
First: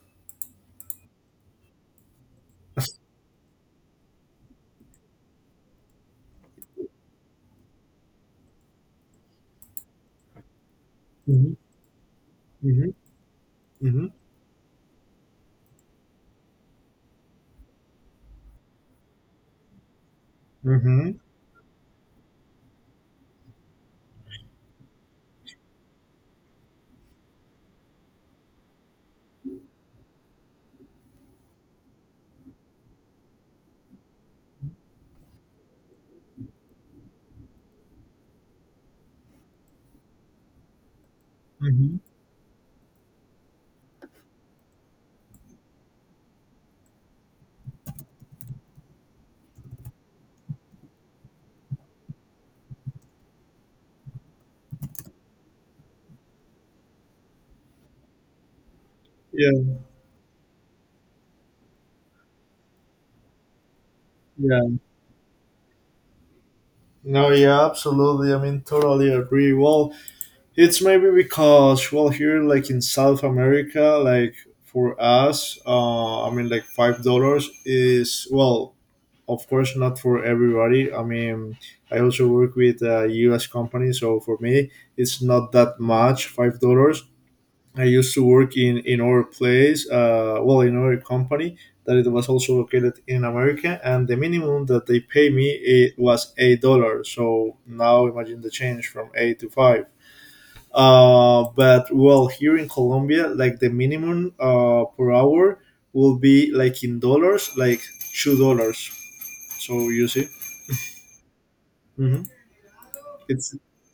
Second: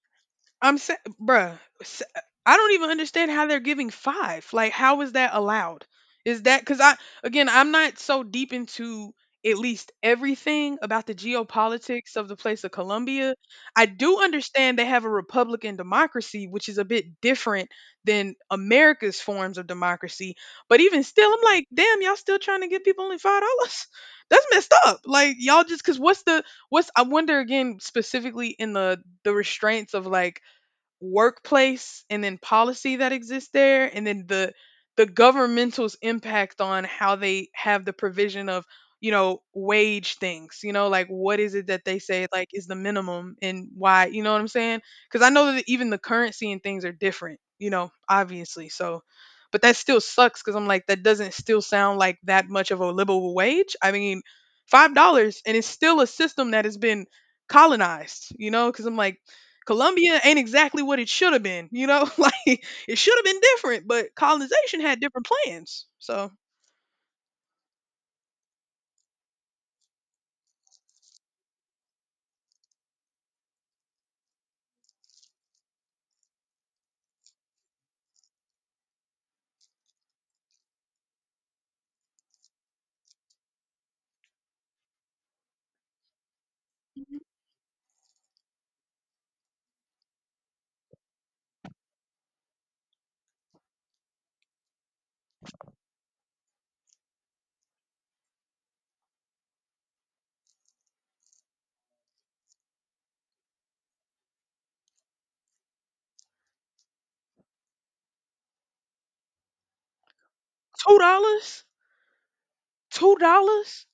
Speaker 2: I'm saying, bruh, s- I don't even understand how they're giving five. Like, how is that allowed? Is that because I, again, I'm not so deep into at least everything about the
Speaker 1: Mhm.
Speaker 2: geopolitics of the place of
Speaker 1: Mhm.
Speaker 2: Colombia. I
Speaker 1: Mhm.
Speaker 2: do understand they have a Republican democracy, which is a bit different than America's forms of democracy. But even
Speaker 1: Mhm.
Speaker 2: still, I'm like, damn, y'all still trying to give people only $5? *laughs* That's messed up. Like, y'all just because what's, I wonder, again, specifically in the, restraints of like workplace and then policy that exists there, and then the, governmental's impact on how they have the provision of, you know, wage things, you know, like what is it that they
Speaker 1: Mhm.
Speaker 2: say like is the minimum and why, you know what I'm saying, because I know that even the currency and things are different, you know, obviously. So but that still sucks because I'm like that doesn't still sound like that much of a livable wage. I mean, $5, and it's still a system that has been colonized, you know, because I'm like
Speaker 1: Yeah.
Speaker 2: Colombia ain't exactly what it should have been, you know? *laughs* Like it should have been different, but colonization
Speaker 1: Yeah.
Speaker 2: had different plans. So
Speaker 1: No. Yeah. Absolutely. I mean, totally agree. Well, it's maybe because well here like in South America like for us I mean like $5 is well of course not for everybody I mean I also work with a US company so for me it's not that much $5. I used to work in our place well in our company that it was also located in America and the minimum that they pay me it was $8 so now imagine the change from eight to five. But well, here in Colombia, like the minimum per hour will be like in dollars, like $2. So you see,
Speaker 2: $2?
Speaker 1: hmm
Speaker 2: Two
Speaker 1: it's
Speaker 2: dollars?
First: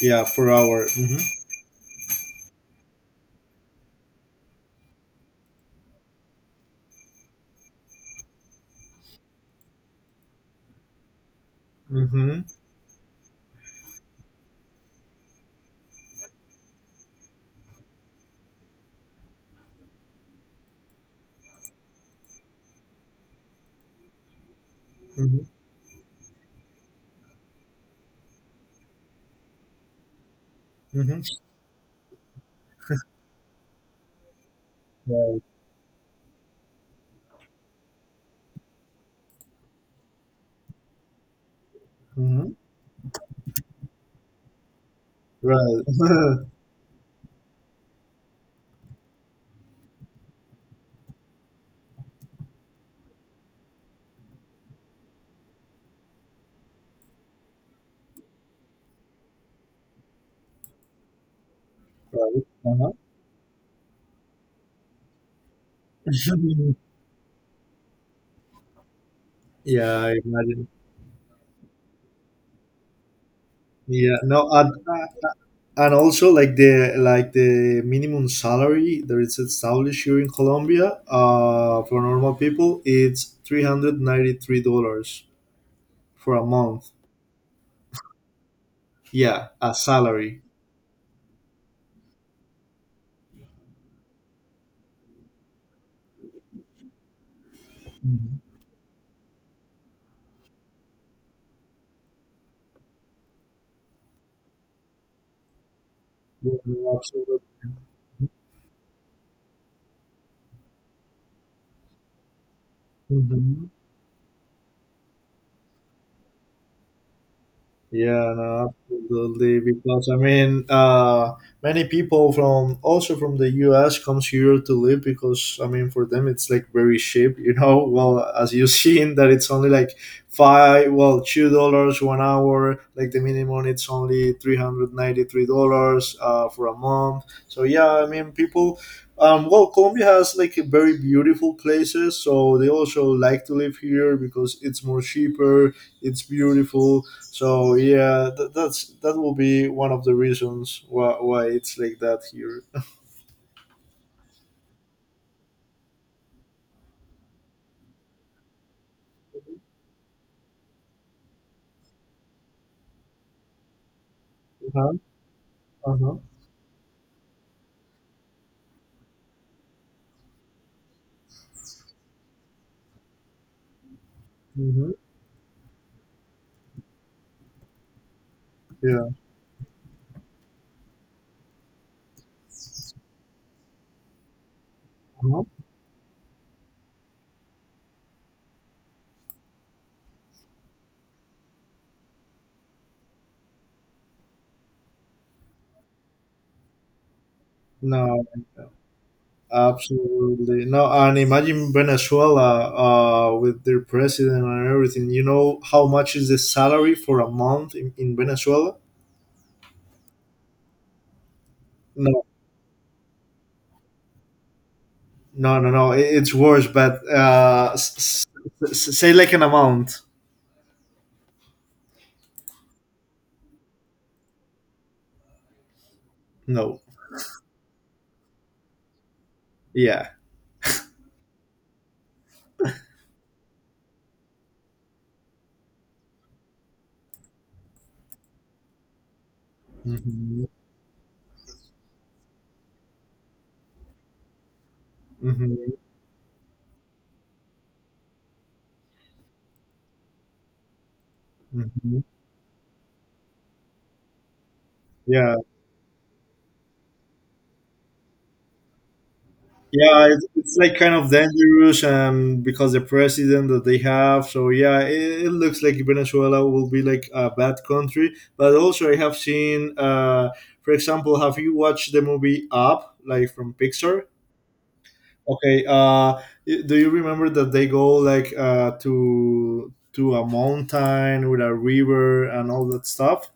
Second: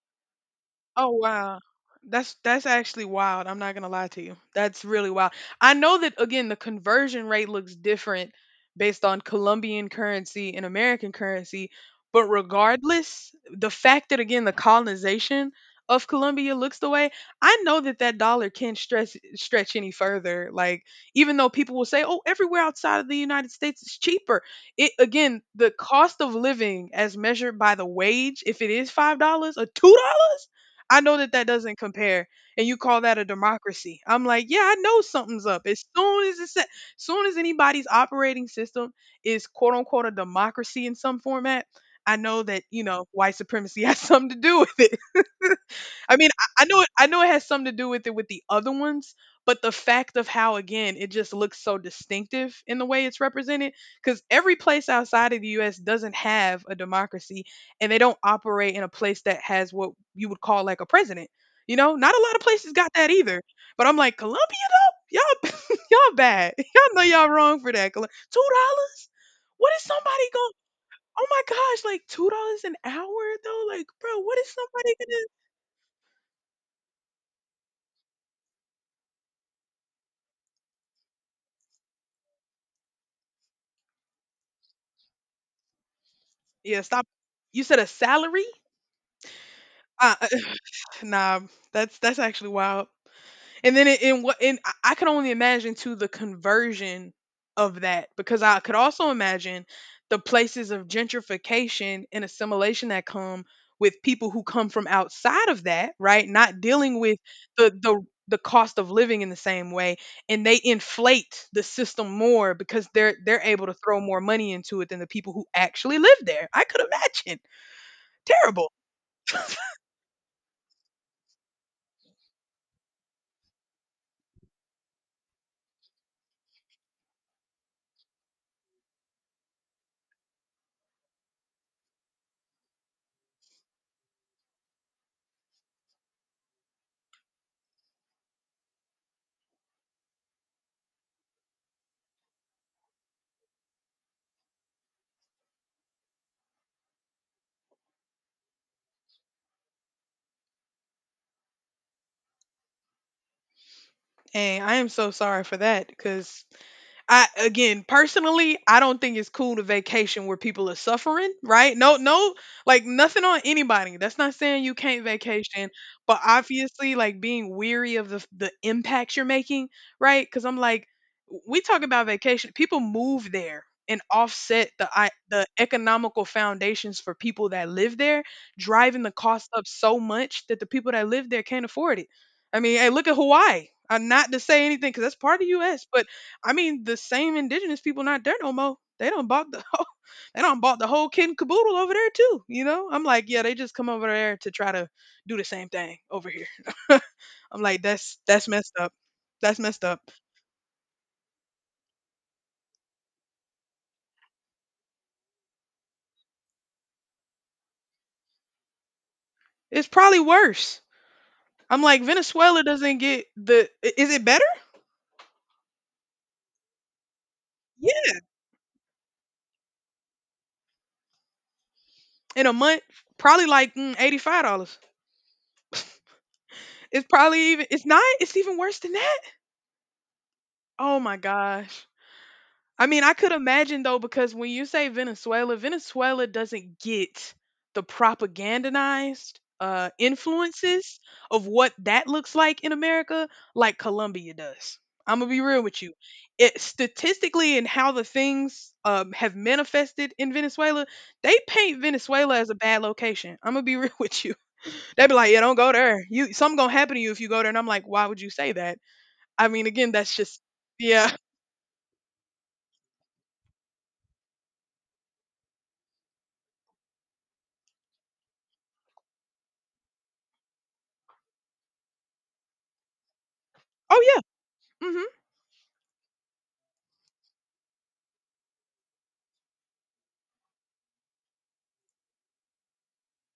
Speaker 1: yeah per hour.
Speaker 2: Oh wow. That's actually wild. I'm not gonna lie to you. That's really wild. I know that, again, the conversion rate looks different based on Colombian currency and American currency,
Speaker 1: hmm
Speaker 2: but
Speaker 1: hmm
Speaker 2: regardless, the fact that, again, the colonization of Colombia looks the way, I know that that dollar can stretch any further. Like even though people will say, "Oh, everywhere outside of the United States is cheaper," it again
Speaker 1: hmm
Speaker 2: the cost of living as measured by the wage, if it is $5 or $2 I know
Speaker 1: hmm
Speaker 2: that that doesn't compare, and you call that a democracy. I'm like, yeah, I know
Speaker 1: Right.
Speaker 2: something's up. As soon as anybody's operating system is quote unquote a democracy in some format, I know
Speaker 1: hmm
Speaker 2: that white supremacy *laughs* has something to do with it.
Speaker 1: Right.
Speaker 2: I mean,
Speaker 1: *laughs*
Speaker 2: I, I know it. I know it has something to do with it with the other ones, but the fact of how again it just looks so distinctive in the way it's represented, because every place outside of the U.S. doesn't have a democracy, and they don't operate in a place that has what you would call like a president. You know, not a lot of
Speaker 1: Right.
Speaker 2: places got
Speaker 1: Uh-huh.
Speaker 2: that either. But I'm like, Colombia, y'all, *laughs* y'all bad. *laughs*
Speaker 1: *laughs*
Speaker 2: Y'all know y'all wrong for that. $2? What is
Speaker 1: Yeah, I
Speaker 2: somebody going?
Speaker 1: imagine.
Speaker 2: Oh my gosh, like $2 an hour though? Like,
Speaker 1: Yeah,
Speaker 2: bro, what
Speaker 1: no,
Speaker 2: is
Speaker 1: at,
Speaker 2: somebody
Speaker 1: and also like the minimum salary that is established here in Colombia for normal people it's $393 for a
Speaker 2: Yeah,
Speaker 1: month.
Speaker 2: stop. You said a salary?
Speaker 1: Yeah, a
Speaker 2: Uh, uh,
Speaker 1: salary.
Speaker 2: *sighs* nah, that's actually wild. And then it, and what and I could only imagine too the conversion of that
Speaker 1: Mhm.
Speaker 2: because I could also imagine the places of gentrification and assimilation that come with people who come from outside of that, right? Not
Speaker 1: Mhm,
Speaker 2: dealing with
Speaker 1: absolutely.
Speaker 2: the the the cost of living in the same way and they inflate the system more because they're
Speaker 1: Mm-hmm.
Speaker 2: able to throw more money into it than the people who actually live there. I could imagine.
Speaker 1: Yeah,
Speaker 2: Terrible.
Speaker 1: no, absolutely. Because I mean, many people from also from the U.S. comes here to live because I mean, for them it's like very cheap, you know. *laughs* Well, as you *laughs* seen that it's only like five, well, $2 1 hour. Like the minimum, it's only $393 for a month. So yeah, I mean, people. Well, Colombia has like a very beautiful places, so they also like to live here because it's more cheaper, it's beautiful, so yeah, that's that will be one of the reasons why it's like that here.
Speaker 2: And I am so sorry for that because I again personally, I don't think it's cool to vacation where people are suffering, right? No, no, like nothing on anybody. That's not saying you
Speaker 1: Uh-huh,
Speaker 2: can't vacation,
Speaker 1: uh-huh.
Speaker 2: but obviously, like being weary of the impacts you're making, right? Because I'm like, we talk about vacation. People move there and offset
Speaker 1: Hmm.
Speaker 2: the economical foundations for people that live there, driving
Speaker 1: Yeah.
Speaker 2: the cost up so much that the people that live there can't afford it. I mean, hey, look at Hawaii. I'm not to say anything because that's part of
Speaker 1: Uh-huh.
Speaker 2: the U.S., but I mean, the same indigenous people not there no more. They don't bought the *laughs* whole, They don't bought the whole kid and caboodle over there too. You know, I'm like, yeah, they just come over there to try to do the same thing over here. *laughs* I'm like, that's
Speaker 1: No,
Speaker 2: that's messed up. That's messed up.
Speaker 1: absolutely no. And imagine Venezuela with their president and everything. You know how much is the salary for a month in Venezuela?
Speaker 2: It's probably worse. I'm like,
Speaker 1: No,
Speaker 2: Venezuela doesn't get Is it better?
Speaker 1: no, no, no. It's worse. But
Speaker 2: Yeah,
Speaker 1: say like an amount.
Speaker 2: in a month, probably like $85.
Speaker 1: No.
Speaker 2: It's probably even. It's not. It's even worse than that.
Speaker 1: Yeah.
Speaker 2: Oh my gosh. I mean, I could imagine though, because when you say Venezuela, Venezuela doesn't get the propagandized
Speaker 1: Hmm.
Speaker 2: influences of what that looks like in America, like Colombia does. I'm gonna be real
Speaker 1: Hmm.
Speaker 2: with you. It statistically and how the things have manifested in Venezuela, they paint
Speaker 1: Hmm.
Speaker 2: Venezuela as a bad location. I'm gonna be real *laughs* with you. They be like,
Speaker 1: Yeah.
Speaker 2: "Yeah, don't go there. You something gonna happen to you if you go there." And I'm like, "Why would you say that?" I mean, again,
Speaker 1: Yeah,
Speaker 2: that's just
Speaker 1: it's like kind of
Speaker 2: yeah.
Speaker 1: dangerous, and because the president that they have, so yeah, it looks like Venezuela will be like a bad country. But also, I have seen, for example, have you watched the movie Up, like from
Speaker 2: Oh
Speaker 1: Pixar?
Speaker 2: yeah. Mhm.
Speaker 1: Okay, do you remember that they go like to a mountain with a river and all that stuff?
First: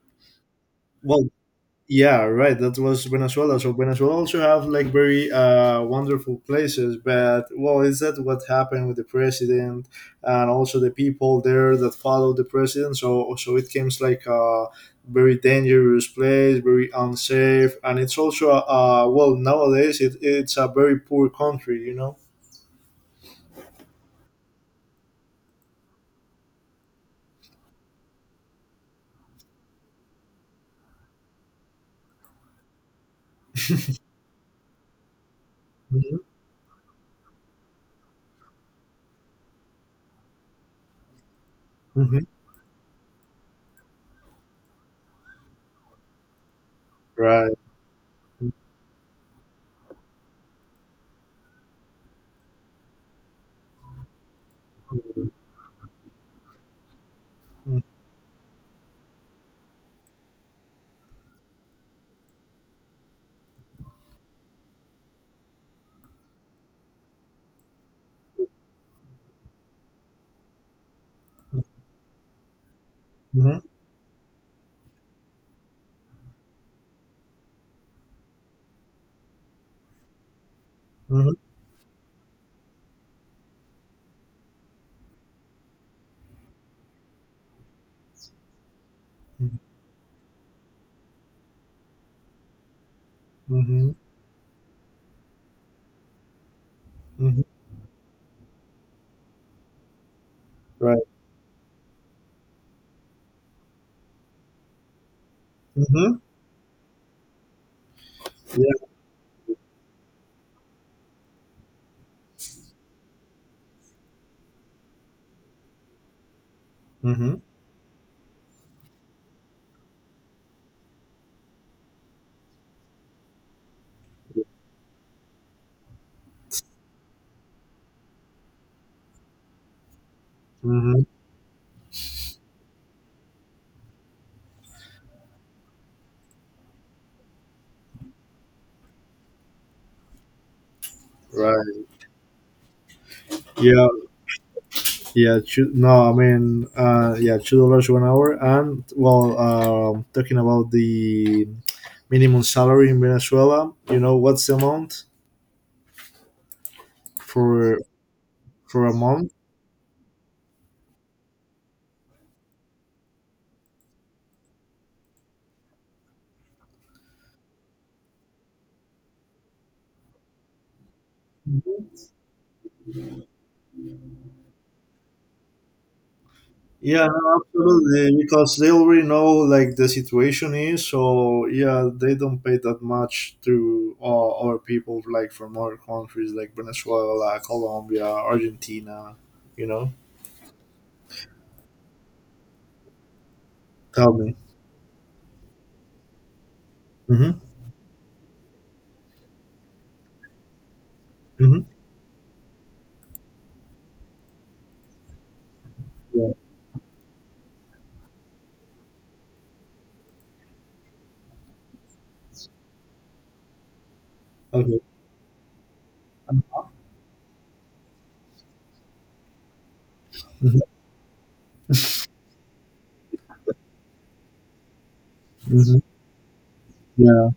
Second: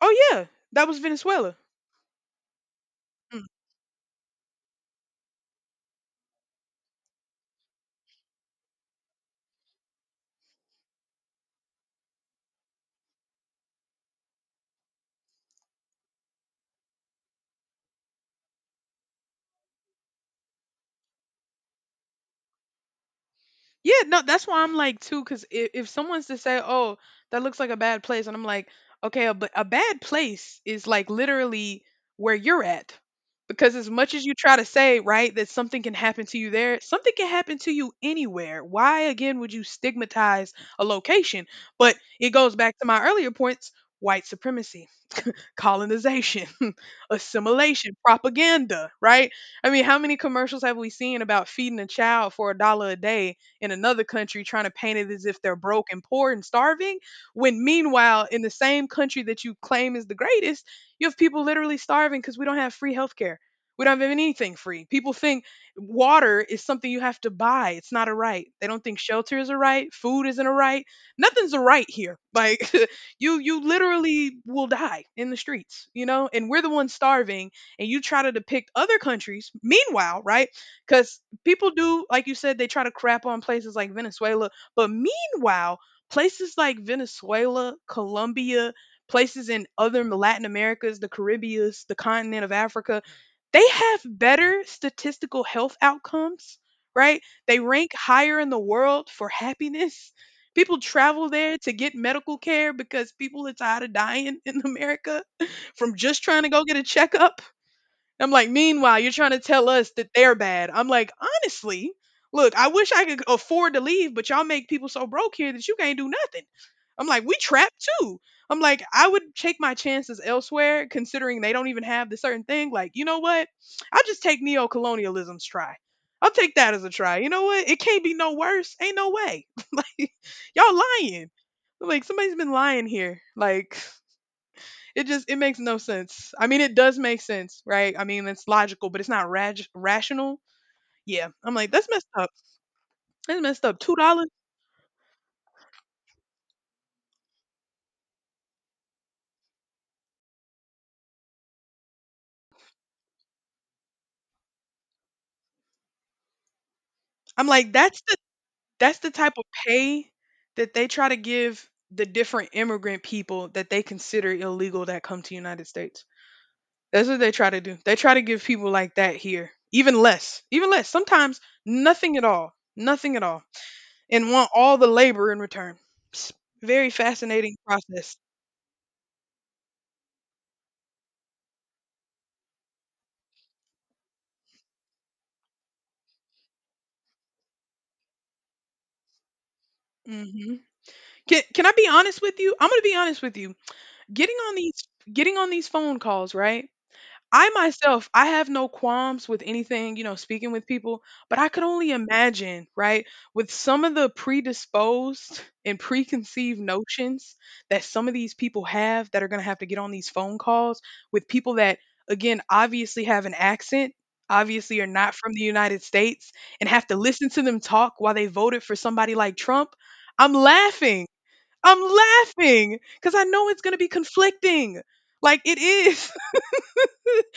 Speaker 2: Oh yeah, that was
Speaker 1: Well,
Speaker 2: Venezuela.
Speaker 1: yeah, right. That was
Speaker 2: Mm.
Speaker 1: Venezuela. So Venezuela also have like very wonderful places, but well, is that what happened with the president and also the people there that followed the president? So so it seems like a very dangerous place, very unsafe, and it's also well nowadays it's a very poor country, you know.
Speaker 2: Yeah, no, that's why I'm like too, because if someone's to say, "Oh, that looks like a bad place," and I'm like, "Okay, a bad place is like literally where you're at," because as much as you try to say, right, that something can
Speaker 1: Hmm.
Speaker 2: happen to you there, something can happen to you anywhere. Why again would you stigmatize a location? But
Speaker 1: Hmm.
Speaker 2: it goes back to my earlier points: white supremacy. Colonization, *laughs*
Speaker 1: Right.
Speaker 2: assimilation, propaganda, right? I mean, how many commercials have we seen about feeding a child for a dollar a day in another country trying to paint it as if they're broke and poor and starving? When
Speaker 1: Mm-hmm.
Speaker 2: meanwhile, in the same country that you claim is the greatest, you have people literally starving because we don't have free healthcare. We don't have anything free. People think water is something you have to buy. It's not a right. They don't think shelter is a right. Food isn't a right. Nothing's a right here. Like, *laughs* you
Speaker 1: Mm-hmm.
Speaker 2: literally will die in the streets, you know? And we're the ones starving and you try to depict other countries. Meanwhile, right? Cuz
Speaker 1: Hmm.
Speaker 2: people do like you said they try to crap on places like Venezuela, but meanwhile, places like Venezuela, Colombia, places in other Latin Americas, the Caribbeans, the continent of Africa, they
Speaker 1: Hmm.
Speaker 2: have better statistical health outcomes, right?
Speaker 1: Hmm.
Speaker 2: They rank higher in the world for happiness. People
Speaker 1: Right.
Speaker 2: travel there to get medical care because people are tired of dying in America *laughs* from
Speaker 1: Hmm.
Speaker 2: just trying to go get a checkup. I'm like,
Speaker 1: Yeah.
Speaker 2: meanwhile, you're trying to tell us that they're bad. I'm like, honestly, look, I wish I could afford to leave, but y'all make people so broke here that you can't do nothing. I'm like, we
Speaker 1: Hmm.
Speaker 2: trapped too. I'm like, I would take my chances elsewhere, considering they don't even have the certain thing. Like, you know what? I'll just take neo-colonialism's try. I'll take that as a try. You know what? It can't be no worse. Ain't no way. *laughs* Like, y'all
Speaker 1: Hmm.
Speaker 2: lying. Like, somebody's been lying here. Like, it just it makes no sense. I mean, it does make sense, right? I mean, it's logical, but it's not rational. Yeah, I'm like
Speaker 1: Right.
Speaker 2: that's messed up. That's messed up.
Speaker 1: Yeah.
Speaker 2: $2.
Speaker 1: Yeah, no, I mean, yeah, $2 one hour. And well, talking about the minimum salary in Venezuela, you know, what's the amount
Speaker 2: I'm like
Speaker 1: for
Speaker 2: that's the
Speaker 1: for a
Speaker 2: that's the
Speaker 1: month?
Speaker 2: type of pay that they try to give the different immigrant people that they consider illegal that come to United States. That's what they try to do. They try to give people like that here even less, even less. Sometimes nothing at all, nothing at all, and want all the labor in return. Psst. Very
Speaker 1: Yeah, no,
Speaker 2: fascinating process.
Speaker 1: absolutely, because they already know like the situation is. So yeah, they don't pay that much to other people like from other countries like Venezuela, Colombia, Argentina. You know,
Speaker 2: hmm can I be honest with you? I'm gonna be honest with you.
Speaker 1: tell
Speaker 2: Getting
Speaker 1: me.
Speaker 2: on these Getting on these phone calls, right?
Speaker 1: Mm-hmm.
Speaker 2: I myself, I have no qualms with anything, you know, speaking with people, but I
Speaker 1: Mm-hmm.
Speaker 2: could only imagine, right, with some of the predisposed and
Speaker 1: Yeah.
Speaker 2: preconceived notions that some of these people have that are gonna have to get on these phone calls with people that, again, obviously have an accent,
Speaker 1: Okay.
Speaker 2: obviously are not from the United States,
Speaker 1: Mhm.
Speaker 2: and have to listen to them talk while they voted for somebody like Trump. I'm laughing. I'm laughing because I know it's going to be conflicting. Like it
Speaker 1: Mhm.
Speaker 2: is. *laughs*
Speaker 1: Yeah.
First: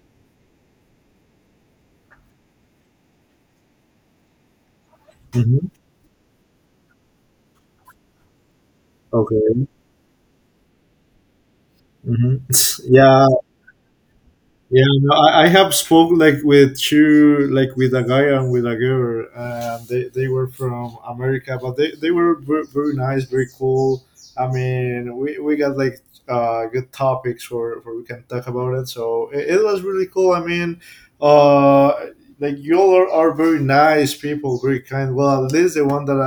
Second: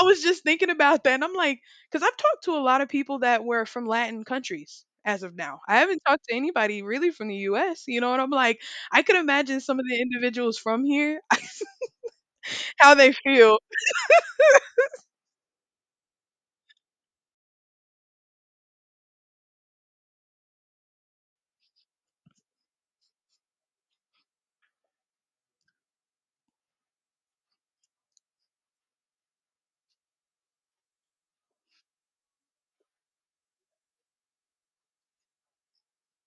Speaker 2: I was just thinking about that. And I'm like, because I've talked to a lot of people that were from Latin countries as of now.
Speaker 1: Hmm.
Speaker 2: I haven't talked to anybody really from the US, you know, and I'm like, I could
Speaker 1: Okay.
Speaker 2: imagine some of the individuals from here, *laughs*
Speaker 1: Hmm. *laughs*
Speaker 2: how they
Speaker 1: Yeah,
Speaker 2: feel.
Speaker 1: yeah. No, I have spoke like with two, like with a guy and with a girl, and they were from America, but they were very, very nice, very cool. I mean, we got like good topics for we can talk about it. So it was really cool. I mean, uh, like you all are very nice people, very kind. Well, at least the one that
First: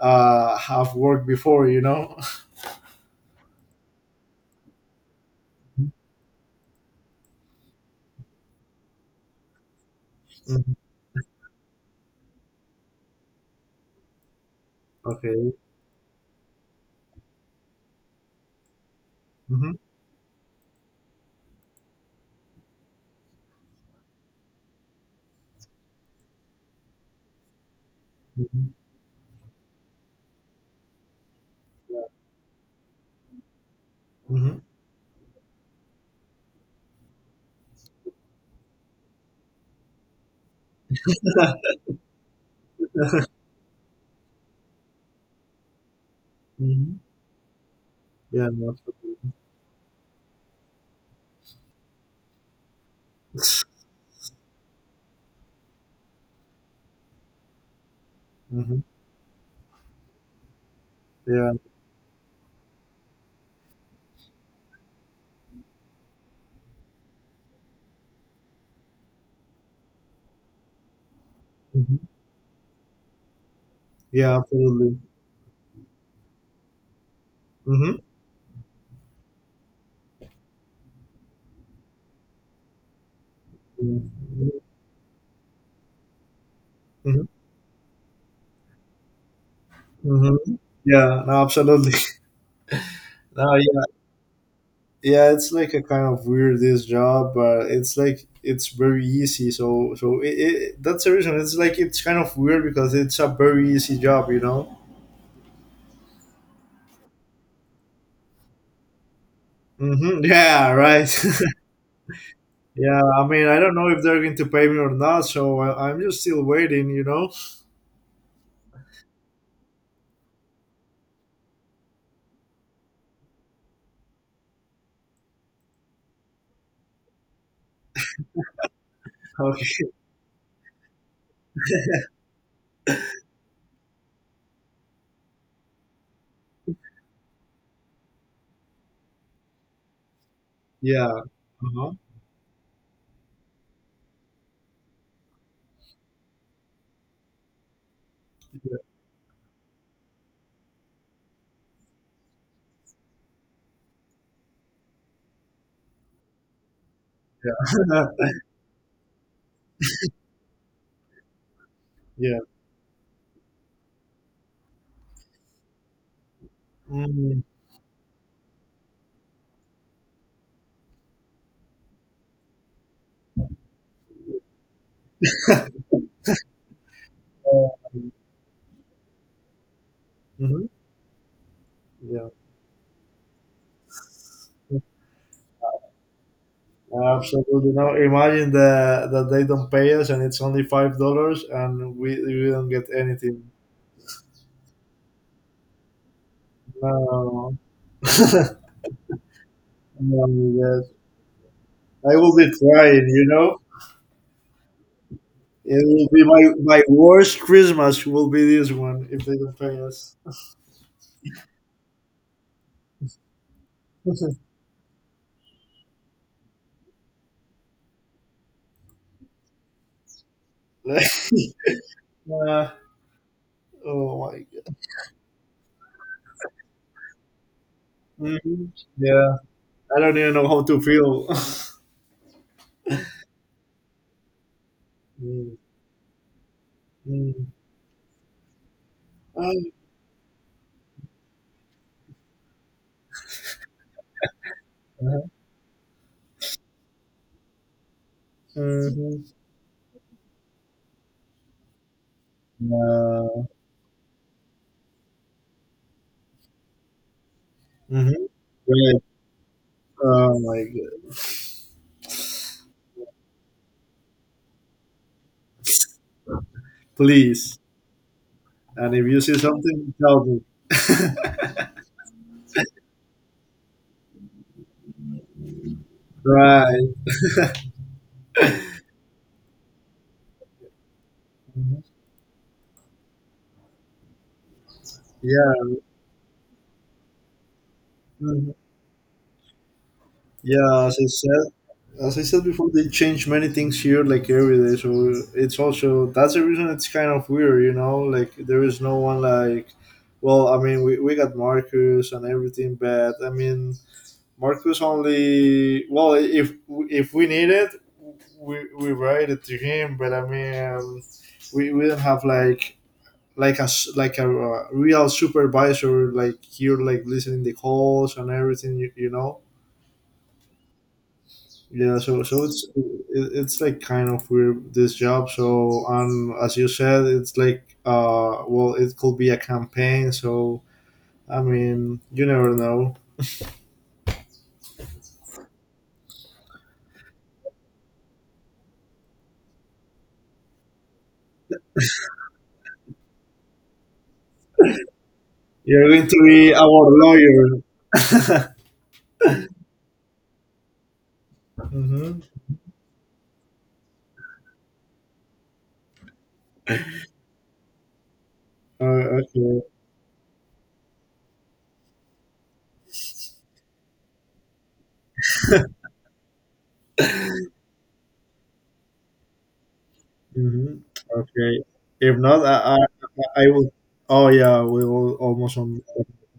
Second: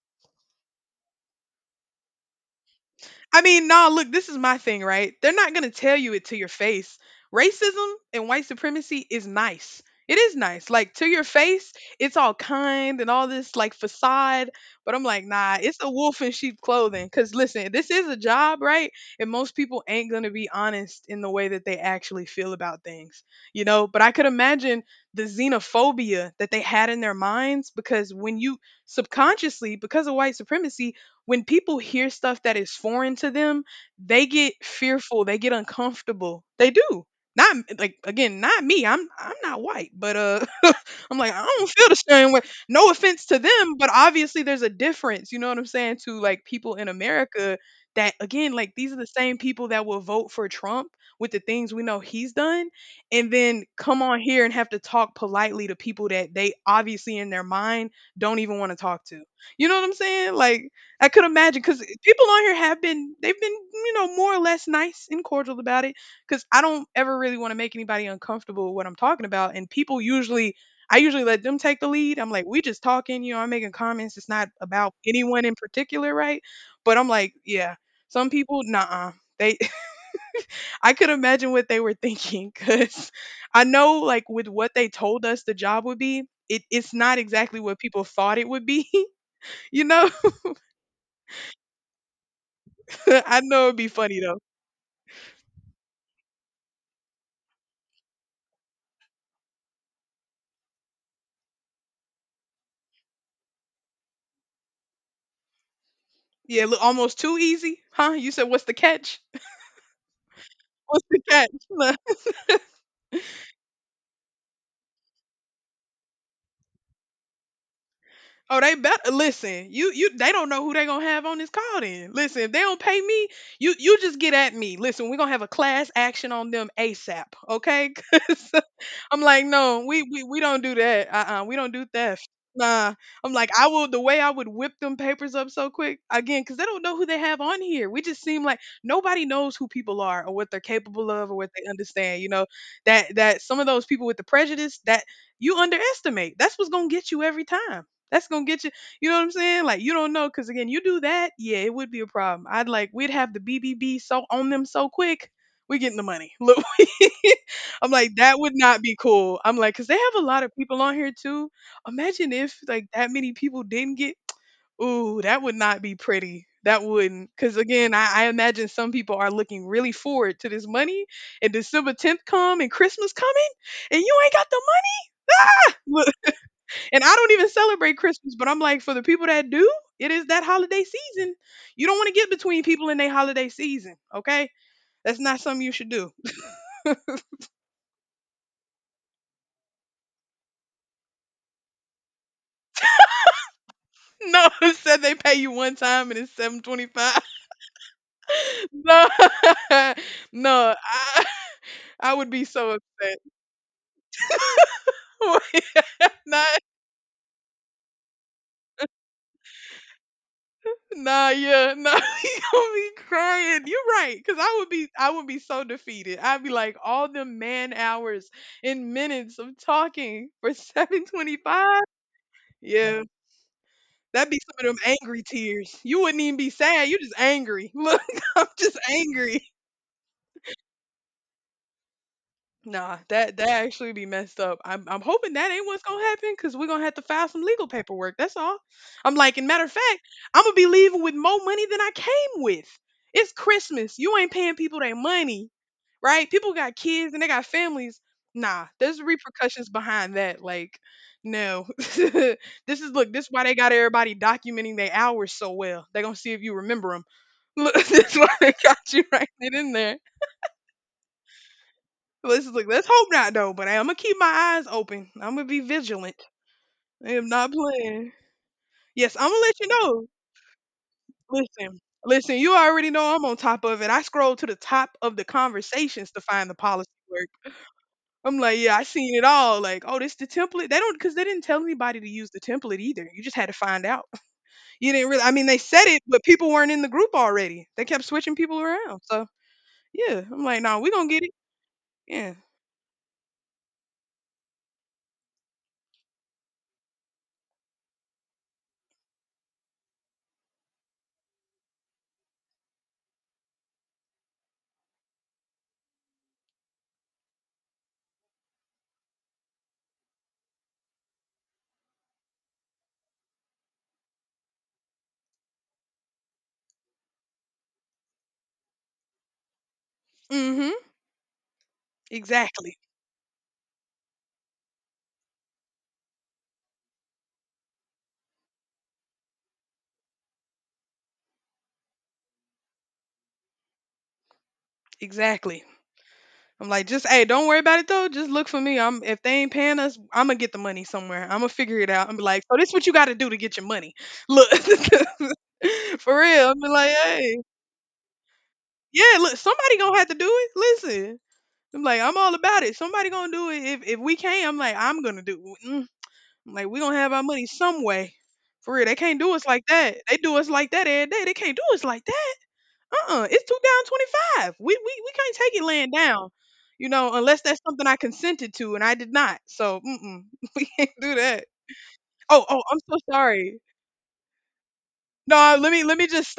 Speaker 1: I have worked before, you know. *laughs*
Speaker 2: I mean, nah, look, this is my thing, right? They're not going to tell you it to your face. Racism and white supremacy is nice. It is nice.
Speaker 1: Mhm.
Speaker 2: Like to your face, it's all kind and all this like facade. But I'm like,
Speaker 1: Okay.
Speaker 2: nah, it's a wolf in sheep clothing. Cause listen, this is a job, right? And most
Speaker 1: Hmm.
Speaker 2: people ain't gonna be honest in the way that they actually feel about things. You know, but I could imagine the xenophobia that they had in their minds because when you subconsciously, because of white supremacy, when people hear stuff that is foreign to them, they get
Speaker 1: Mhm,
Speaker 2: fearful, they get uncomfortable. They do. Not like again, not me. I'm not white, but *laughs* I'm like I don't feel the same way. No offense to them, but obviously there's a difference, you know what I'm saying, to like people in
Speaker 1: mhm.
Speaker 2: America that
Speaker 1: Yeah,
Speaker 2: again,
Speaker 1: no,
Speaker 2: like these
Speaker 1: abso
Speaker 2: are the same people that will vote for Trump with the things we know he's done and then come on here and have to talk politely to people that they obviously in their mind don't even want to
Speaker 1: mhm.
Speaker 2: talk to. You know what I'm saying? Like I could
Speaker 1: Yeah,
Speaker 2: imagine because people on here have been you know more or less nice and cordial about it because I don't ever really want to make anybody uncomfortable with what I'm talking about and people usually I usually let them take the
Speaker 1: mhm.
Speaker 2: lead I'm like we just talking you know I'm making comments it's
Speaker 1: Yeah,
Speaker 2: not about
Speaker 1: absolutely.
Speaker 2: anyone in particular right but I'm like yeah
Speaker 1: Mhm.
Speaker 2: some people nah they *laughs* I could imagine what they were *laughs* thinking because I know like with
Speaker 1: Mhm,
Speaker 2: what they told us the job would be it's not
Speaker 1: mhm,
Speaker 2: exactly what people thought it would be *laughs* you know
Speaker 1: mhm. Yeah, no, absolutely. *laughs*
Speaker 2: *laughs* I
Speaker 1: No,
Speaker 2: know it'd be
Speaker 1: yeah.
Speaker 2: funny though.
Speaker 1: Yeah, it's like a kind of weirdest job, but it's like it's very easy. So so it that's the reason. It's like it's kind of weird because it's a very easy job, you know?
Speaker 2: Yeah, look, almost too easy, huh? You said, "What's the catch?
Speaker 1: Hmm. Yeah,
Speaker 2: *laughs* What's
Speaker 1: right.
Speaker 2: the catch?"
Speaker 1: *laughs* Yeah, I mean, I don't know if they're going to pay me or not, so I'm just still waiting, you know?
Speaker 2: Oh, they better listen. You they don't know who they gonna have on this call then. Listen, if they don't pay me, you just get at me. Listen, we're gonna have a class action on them ASAP, okay? *laughs* 'Cause I'm
Speaker 1: *laughs*
Speaker 2: like, no,
Speaker 1: Okay.
Speaker 2: we don't do that. We don't do theft. Nah. I'm like, I will, the way I would whip them papers up so quick. Again, because they don't know who they have on here. We just seem like nobody knows who people are or what they're capable
Speaker 1: Yeah.
Speaker 2: of or what they
Speaker 1: Uh-huh.
Speaker 2: understand, you know. That some of those people with the prejudice that you underestimate, that's what's gonna get you every time. That's gonna get you. You know what I'm saying? Like, you don't know, cause again, you do that, yeah, it would be a problem. I'd like, we'd have the BBB so on them so quick. We're getting the money. *laughs* Look, we- *laughs* I'm
Speaker 1: Yeah.
Speaker 2: like, that would not be cool. I'm like, cause they have a lot of people on here too. Imagine
Speaker 1: *laughs* Yeah.
Speaker 2: if like that many people didn't get. Ooh, that would not be pretty. That wouldn't,
Speaker 1: Mm,
Speaker 2: cause again, I imagine some people are looking really forward to this money, and December 10th come and Christmas coming, and you ain't got the money. And I don't even
Speaker 1: yeah.
Speaker 2: celebrate Christmas, but I'm like, for the people that do, it is that
Speaker 1: Mhm.
Speaker 2: holiday season. You don't want to
Speaker 1: Yeah.
Speaker 2: get between people in their holiday season, okay? That's not something you should do. *laughs*
Speaker 1: Absolutely. Now imagine that that they don't pay us and it's only $5 and we don't get anything.
Speaker 2: No, *laughs* it said they pay you one time and it's 7.25.
Speaker 1: No. *laughs*
Speaker 2: *laughs* No, *laughs*
Speaker 1: No,
Speaker 2: no,
Speaker 1: yes.
Speaker 2: I, *laughs* I
Speaker 1: I
Speaker 2: would
Speaker 1: will
Speaker 2: be
Speaker 1: be
Speaker 2: so
Speaker 1: crying,
Speaker 2: upset.
Speaker 1: you know? It will be
Speaker 2: *laughs* Nah,
Speaker 1: my my worst Christmas will be this one if they don't pay us.
Speaker 2: nah, yeah, nah, *laughs* you gonna be crying. You're right, cause
Speaker 1: *laughs*
Speaker 2: I would be so defeated. I'd be like, all the man hours and minutes of talking for *laughs* 7.25.
Speaker 1: Uh,
Speaker 2: Yeah,
Speaker 1: oh
Speaker 2: that'd be
Speaker 1: my
Speaker 2: some of
Speaker 1: god.
Speaker 2: them angry tears. You wouldn't even be sad, you just angry. *laughs* Look, I'm
Speaker 1: Mhm.
Speaker 2: just
Speaker 1: Yeah.
Speaker 2: angry.
Speaker 1: I don't even know how to feel. *laughs*
Speaker 2: Nah, that actually be messed up. I'm hoping that
Speaker 1: Mm,
Speaker 2: ain't what's gonna happen, because we're gonna have to file some
Speaker 1: mm.
Speaker 2: legal paperwork. That's all. I'm like, and matter
Speaker 1: Uh,
Speaker 2: of fact, I'm gonna be leaving with more money than I came with. It's Christmas. You ain't paying people their money, right? People got kids and they got families. Nah,
Speaker 1: mhm.
Speaker 2: there's
Speaker 1: Mhm.
Speaker 2: repercussions behind that. Like, no. *laughs* This is, look, this
Speaker 1: Yeah.
Speaker 2: why they got everybody documenting their hours so well. They gonna see if you remember them. *laughs* Look, that's why
Speaker 1: Mhm.
Speaker 2: they got you right in there.
Speaker 1: Oh my god.
Speaker 2: Let's look. Let's hope not though. But I'm gonna keep my eyes open. I'm gonna be vigilant. I am not
Speaker 1: Please.
Speaker 2: playing.
Speaker 1: And if
Speaker 2: Yes,
Speaker 1: you
Speaker 2: I'm
Speaker 1: see
Speaker 2: gonna let you
Speaker 1: something,
Speaker 2: know.
Speaker 1: tell me. *laughs*
Speaker 2: Listen, listen. You already know I'm on top of it. I scroll to the top of the conversations to find the policy
Speaker 1: Right.
Speaker 2: work. I'm like, yeah, I seen it all. Like, oh, this the template. They don't, because they didn't tell
Speaker 1: Mhm.
Speaker 2: anybody to use the template either. You just had to find out. *laughs* You didn't really. I mean, they
Speaker 1: Yeah.
Speaker 2: said it, but people weren't in the group already. They kept switching
Speaker 1: Mhm.
Speaker 2: people around. So yeah, I'm like, nah,
Speaker 1: Yeah.
Speaker 2: we gonna get it.
Speaker 1: As I
Speaker 2: Yeah.
Speaker 1: said before, they change many things here like every day. So it's also that's the reason it's kind of weird, you know. Like there is no one like. Well, I mean, we got Marcus and everything, but I mean, Marcus only. Well, if we need it, we write it to him. But I mean, we don't have like a real supervisor like you're like listening the calls and everything you, you know.
Speaker 2: Mm-hmm.
Speaker 1: Yeah, so so it's
Speaker 2: Exactly.
Speaker 1: it's like kind of weird this job, so as you said it's like well it could be a campaign, so I mean you never know.
Speaker 2: Exactly. I'm like, just hey, don't worry about it though. Just look for me. I'm, if they ain't paying us, I'm gonna get the money somewhere. I'm gonna figure it out. I'm like, so this what you got to do to get your money. Look,
Speaker 1: You're
Speaker 2: *laughs*
Speaker 1: going to
Speaker 2: for real.
Speaker 1: be
Speaker 2: I'm
Speaker 1: our
Speaker 2: like, hey,
Speaker 1: lawyer. *laughs*
Speaker 2: yeah. Look, somebody gonna have to do it. Listen, I'm like, I'm
Speaker 1: Mm-hmm.
Speaker 2: all about it. Somebody gonna do it. If we can't, I'm like, I'm gonna do. Mm. Mm. I'm like, we gonna have our money some way. For real, they
Speaker 1: Uh,
Speaker 2: can't do us like
Speaker 1: okay.
Speaker 2: that. They do us like that every day. They can't do us like that. Uh-uh, it's two down 25. We can't take it laying down, you know, unless that's something I consented to, and I did not. So mm-mm, *laughs* we
Speaker 1: Mm-hmm.
Speaker 2: can't do that.
Speaker 1: Okay. If not,
Speaker 2: Oh, oh, I'm so
Speaker 1: I
Speaker 2: sorry.
Speaker 1: will. Oh yeah, we will
Speaker 2: No,
Speaker 1: almost
Speaker 2: let
Speaker 1: on
Speaker 2: me let me just